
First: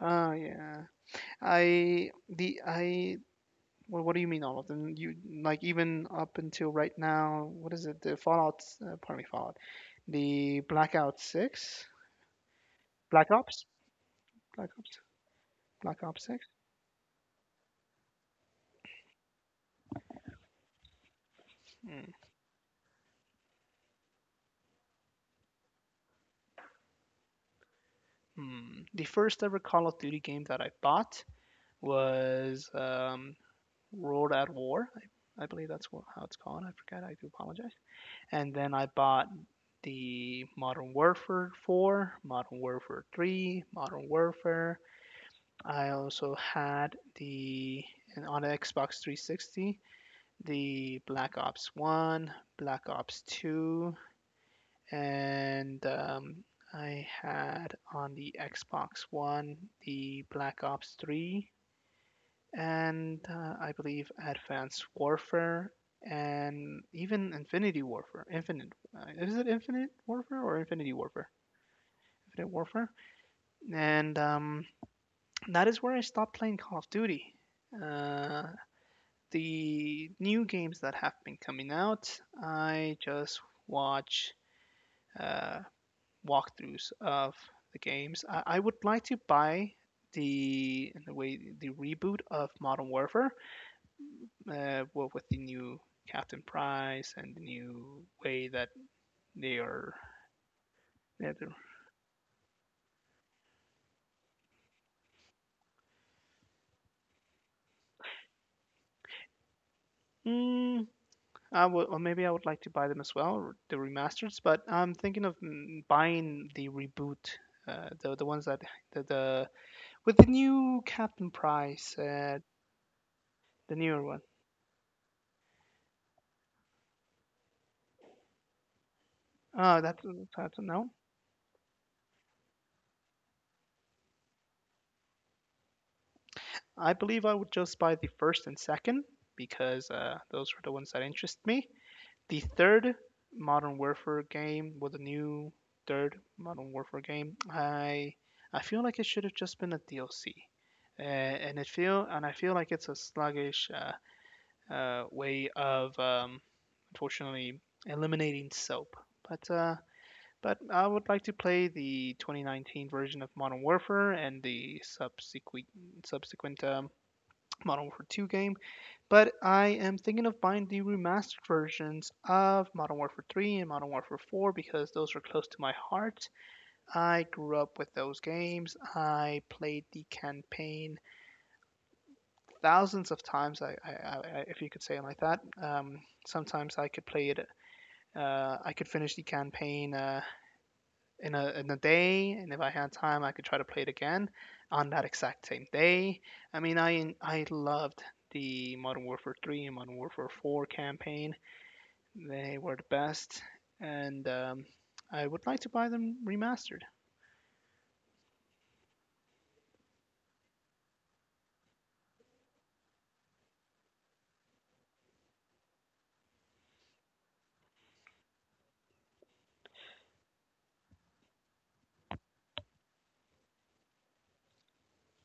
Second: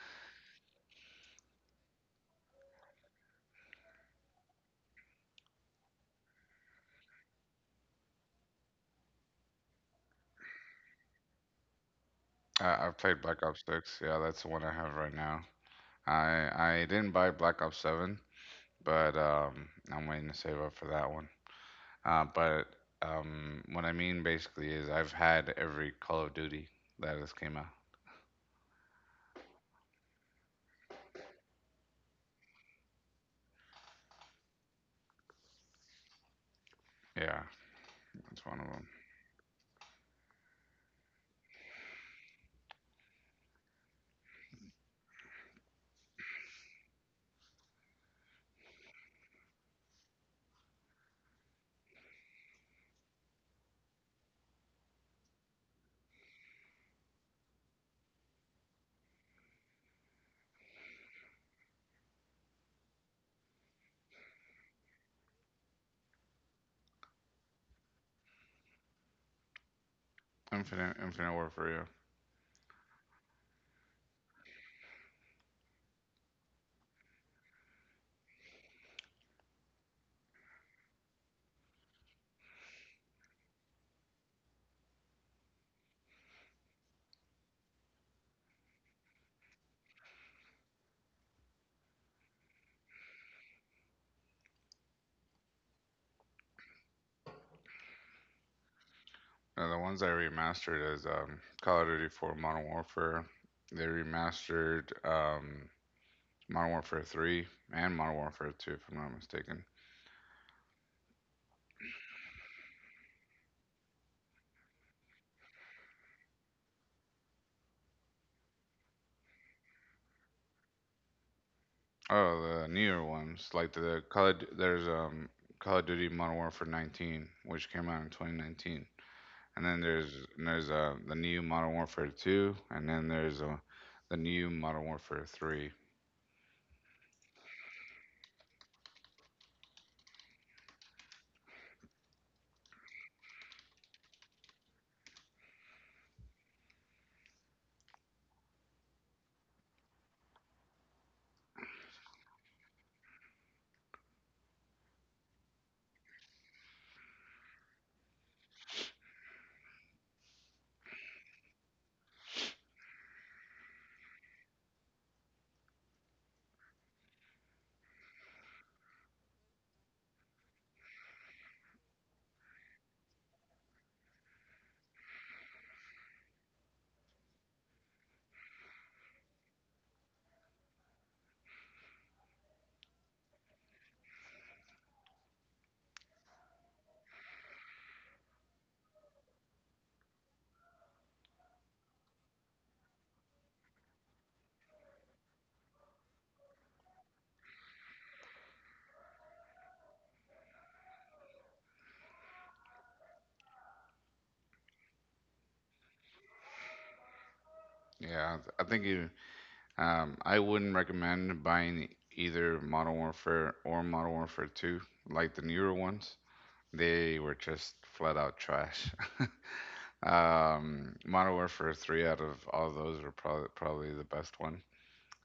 Speaker 1: Oh yeah. I the I. Well, what do you mean all of them? You like even up until right now? What is it? The Fallout. Uh, pardon me, Fallout. The Blackout Six.
Speaker 2: I, I've played
Speaker 1: Black
Speaker 2: Black Ops
Speaker 1: Ops.
Speaker 2: six. Yeah, that's the one
Speaker 1: Black
Speaker 2: I have
Speaker 1: Ops.
Speaker 2: right now.
Speaker 1: Black Ops Six.
Speaker 2: I I didn't buy Black Ops seven, but um, I'm waiting to save up for that one.
Speaker 1: Hmm.
Speaker 2: Uh, but um, what I mean basically is I've had every Call of Duty that has came out.
Speaker 1: Hmm. The first ever Call of Duty game that I bought was um, World at War. I, I believe that's what, how it's called. I forgot. I do
Speaker 2: Yeah,
Speaker 1: apologize.
Speaker 2: that's
Speaker 1: And
Speaker 2: one of
Speaker 1: then
Speaker 2: them.
Speaker 1: I bought the Modern Warfare four, Modern Warfare three, Modern Warfare. I also had the and on the Xbox three sixty the Black Ops one, Black Ops two, and um, I had on the Xbox One the Black Ops three, and uh, I believe Advanced Warfare and even Infinity Warfare. Infinite uh, is it Infinite Warfare or Infinity
Speaker 2: Infinite
Speaker 1: Warfare?
Speaker 2: Infinite Warfare. Yeah.
Speaker 1: Infinite Warfare. And um, that is where I stopped playing Call of Duty. Uh, the new games that have been coming out, I just watch uh, walkthroughs of the games. I, I would like to buy the in the way the reboot of Modern Warfare, uh, well, with the new Captain Price and the new way that they
Speaker 2: Now, the
Speaker 1: are.
Speaker 2: ones I remastered is
Speaker 1: Yeah,
Speaker 2: um, Call of Duty four Modern Warfare. They remastered um, Modern Warfare three and Modern Warfare two, if I'm not mistaken.
Speaker 1: mm, I would, or maybe I would like to buy them as well, the remasters. But I'm thinking of mm, buying the reboot, uh, the the ones that the, the with the new Captain Price, uh,
Speaker 2: Oh, the newer ones like
Speaker 1: the newer
Speaker 2: the
Speaker 1: one.
Speaker 2: Call of, there's um Call of Duty Modern Warfare nineteen, which came out in twenty nineteen. and
Speaker 1: Oh,
Speaker 2: then
Speaker 1: that
Speaker 2: there's
Speaker 1: I
Speaker 2: and
Speaker 1: don't
Speaker 2: there's
Speaker 1: know.
Speaker 2: uh, the new Modern Warfare two, and then there's uh, the new Modern Warfare three.
Speaker 1: I believe I would just buy the first and second because uh, those were the ones that interest me. The third Modern Warfare game was the new third Modern Warfare game. I I feel like it should have just been a D L C, uh, and it feel and I feel like it's a sluggish uh, uh, way of um, unfortunately eliminating soap. But uh, but I would like to play the twenty nineteen version of Modern Warfare and the subsequent subsequent um, Modern Warfare two game. But I am thinking of buying the remastered versions of Modern Warfare three and Modern Warfare four because those are close to my heart. I grew up with those games. I played the campaign thousands of times, I, I, I, if you could say it like that. Um, sometimes I could play it. Uh, I could finish the campaign uh, in a in a day, and if I had time, I could try to play it again on that exact same day. I mean, I I loved the Modern Warfare three and Modern Warfare four campaign. They were the best, and um, I would like to buy them remastered.
Speaker 2: Yeah, I th- I think you, um, I wouldn't recommend buying either Modern Warfare or Modern Warfare two, like the newer ones. They were just flat out trash. Um, Modern Warfare three out of all those were probably probably the best one.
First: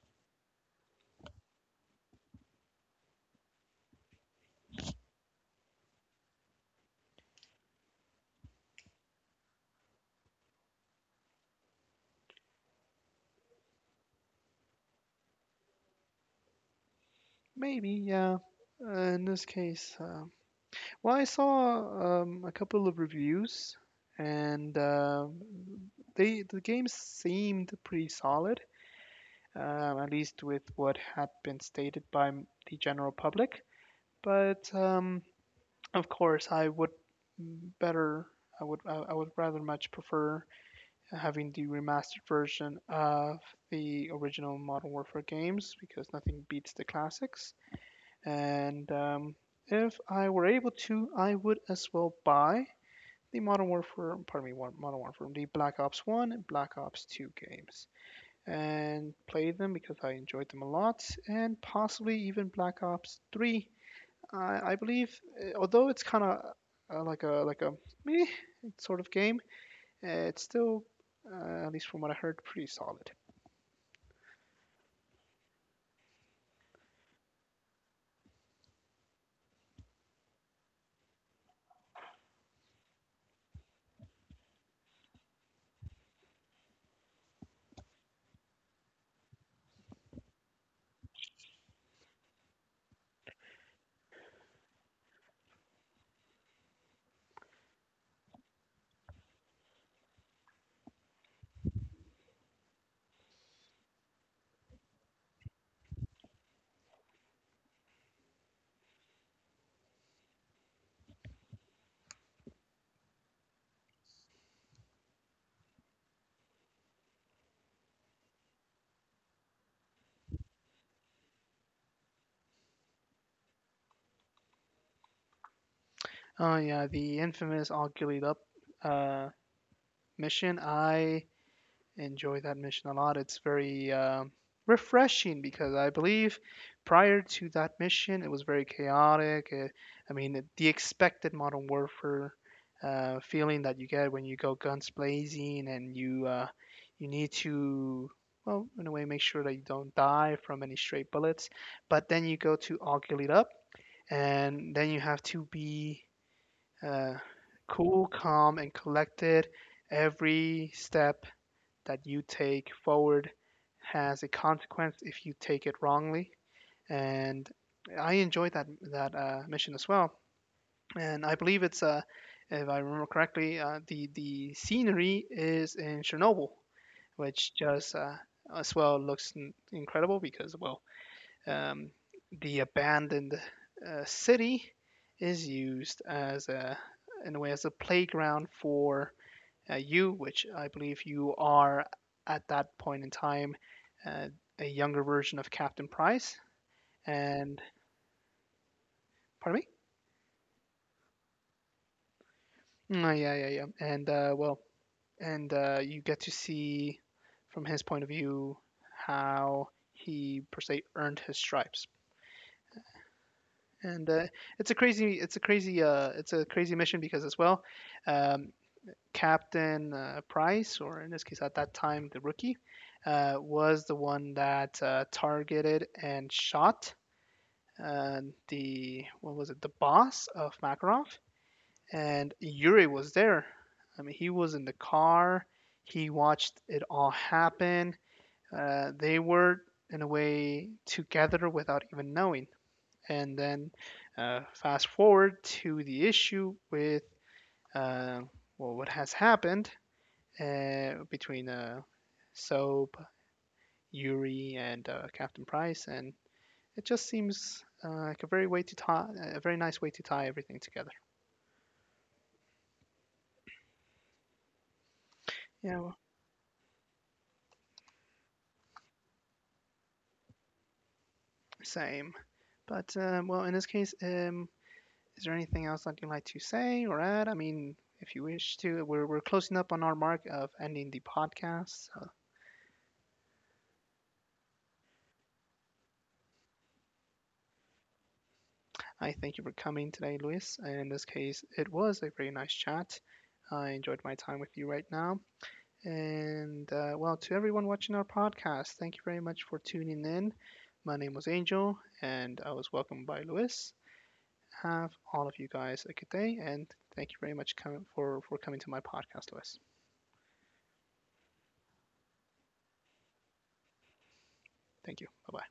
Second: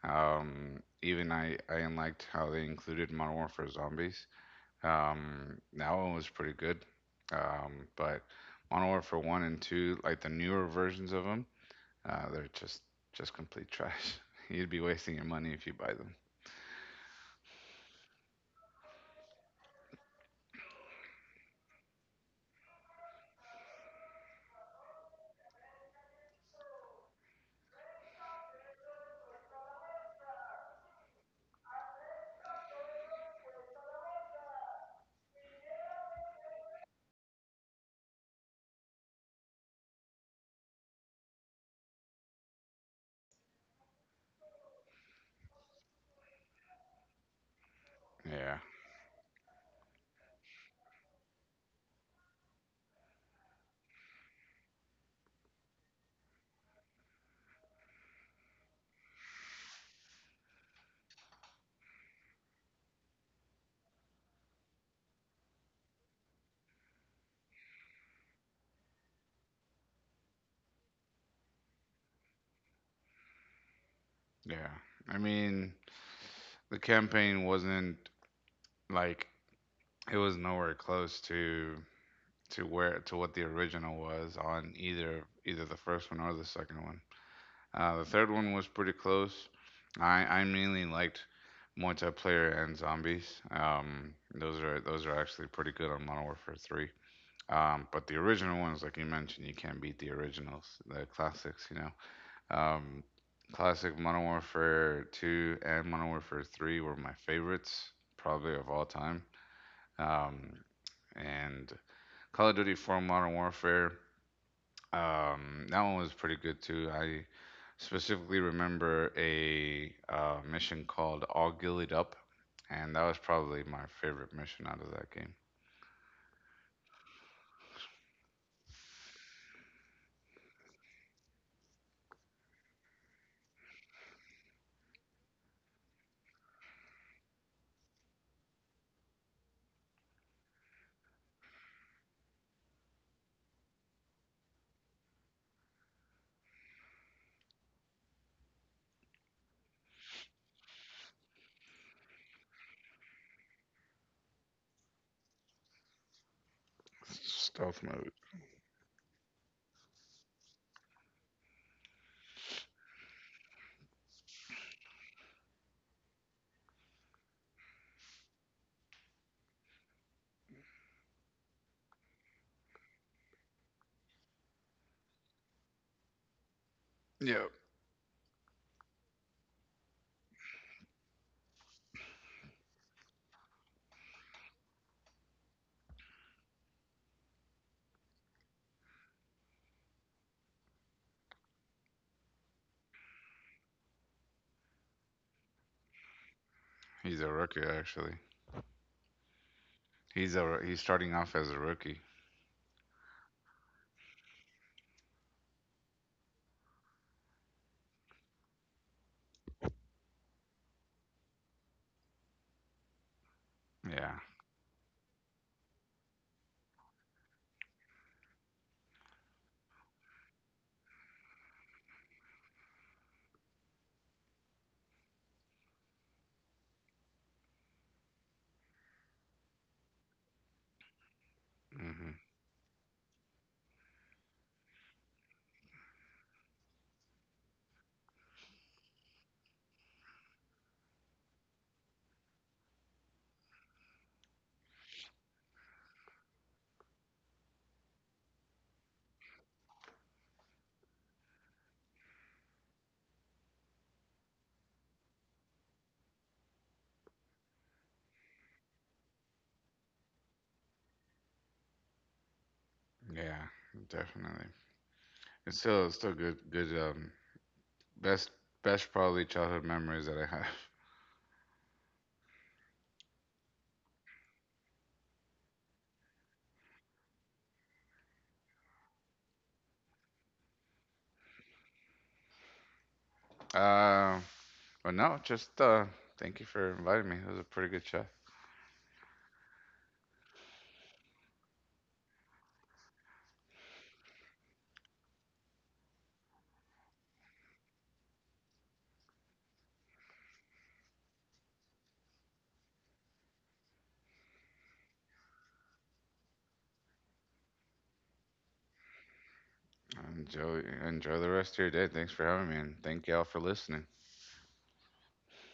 Speaker 2: Um, even I I liked how they included Modern Warfare Zombies. Um, that one was pretty good. Um, but Modern Warfare One and Two, like the newer versions of them, uh, they're just just complete trash. You'd be wasting your money if you buy them.
Speaker 1: Maybe, yeah. Uh, in this case, uh, well, I saw um, a couple of reviews, and uh, they the game seemed pretty solid, um, at least with what had been stated by the general public. But um, of course, I would better, I would, I would rather much prefer having the remastered version of the original Modern Warfare games because nothing beats the classics.
Speaker 2: Yeah,
Speaker 1: And um, if I were able to, I would as well buy the Modern Warfare, pardon me, one- Modern Warfare, the Black Ops one and Black Ops 2 games and play them because I enjoyed them a lot, and possibly even Black Ops three. I, I believe, uh, although it's kind of uh, like a like a meh sort of game, uh, it's still, uh, at least from what I heard, pretty solid.
Speaker 2: yeah. I mean, the campaign wasn't like it was nowhere close to to where to what the original was on either either the first one or the second one. Uh, the third one was pretty close. I I mainly liked multiplayer and zombies. Um, those are those are actually pretty good on Modern Warfare three. Um, but the original ones, like you mentioned, you can't beat the originals, the classics. You know, um, classic Modern Warfare two and Modern Warfare three were my favorites, probably of all time. Um, and Call of Duty four Modern Warfare um, that one was pretty good too. I specifically remember a uh, mission called All Gillied Up, and that was probably my favorite mission out of that game.
Speaker 1: Oh yeah, the infamous all gillied up uh, mission. I enjoy that mission a lot. It's very um, refreshing because I believe prior to that mission, it was very chaotic. Uh, I mean, the expected modern warfare uh, feeling that you get when you go guns blazing and you uh, you need to. Well, in a way, make sure that you don't die from any stray bullets. But then you go to all gillied up, and then you have to be uh,
Speaker 2: Stealth
Speaker 1: cool,
Speaker 2: mode.
Speaker 1: calm, and collected. Every step that you take forward has a consequence if you take it wrongly. And I enjoyed that that uh, mission as well. And I believe it's, uh, if I remember correctly, uh, the the scenery is in Chernobyl,
Speaker 2: Yep.
Speaker 1: which just uh, as well looks incredible because well um, the abandoned uh, city is used as a in a way as a playground for uh, you, which I believe you are at that point in time uh, a younger version of Captain Price.
Speaker 2: He's a
Speaker 1: And
Speaker 2: rookie actually.
Speaker 1: pardon
Speaker 2: He's a he's starting off as a rookie.
Speaker 1: me? Mm, yeah, yeah, yeah. And uh, well, and uh, you get to see from his point of view how he per se earned his stripes. And
Speaker 2: Yeah.
Speaker 1: uh, it's a crazy it's a crazy uh, it's a crazy mission because as well um, captain uh, price or in this case at that time the rookie uh, was the one that uh, targeted and shot uh, the what was it the boss of makarov
Speaker 2: Hmm.
Speaker 1: and yuri was there. I mean he was in the car, he watched it all happen. uh, they were in a way together without even knowing, and then uh, fast forward to the issue with uh, well, what has happened uh, between uh, Soap, Yuri, and uh, Captain Price, and it just seems uh, like a very way to tie, a very nice way to tie everything together.
Speaker 2: Yeah, definitely. It's
Speaker 1: Yeah,
Speaker 2: still it's
Speaker 1: well,
Speaker 2: still good good um best best probably childhood memories that I have.
Speaker 1: same. But um, well, in this case, um, is there anything else that you'd like to say or add? I mean, if you wish to, we're we're closing up on our mark of ending the podcast. So
Speaker 2: Uh, but no, just uh thank you for inviting me. It was a pretty good chat.
Speaker 1: I thank you for coming today, Luis. And in this case, it was a very nice chat. I enjoyed my time with you right now. And uh, well, to everyone watching our podcast, thank you very much for tuning in. My name was Angel, and I was welcomed by Luis. Have all of you guys a good day, and thank you very much for for coming to my podcast, Luis.
Speaker 2: Enjoy enjoy the rest of your day. Thanks for having me, and thank y'all for listening.
Speaker 1: Thank you. Bye bye.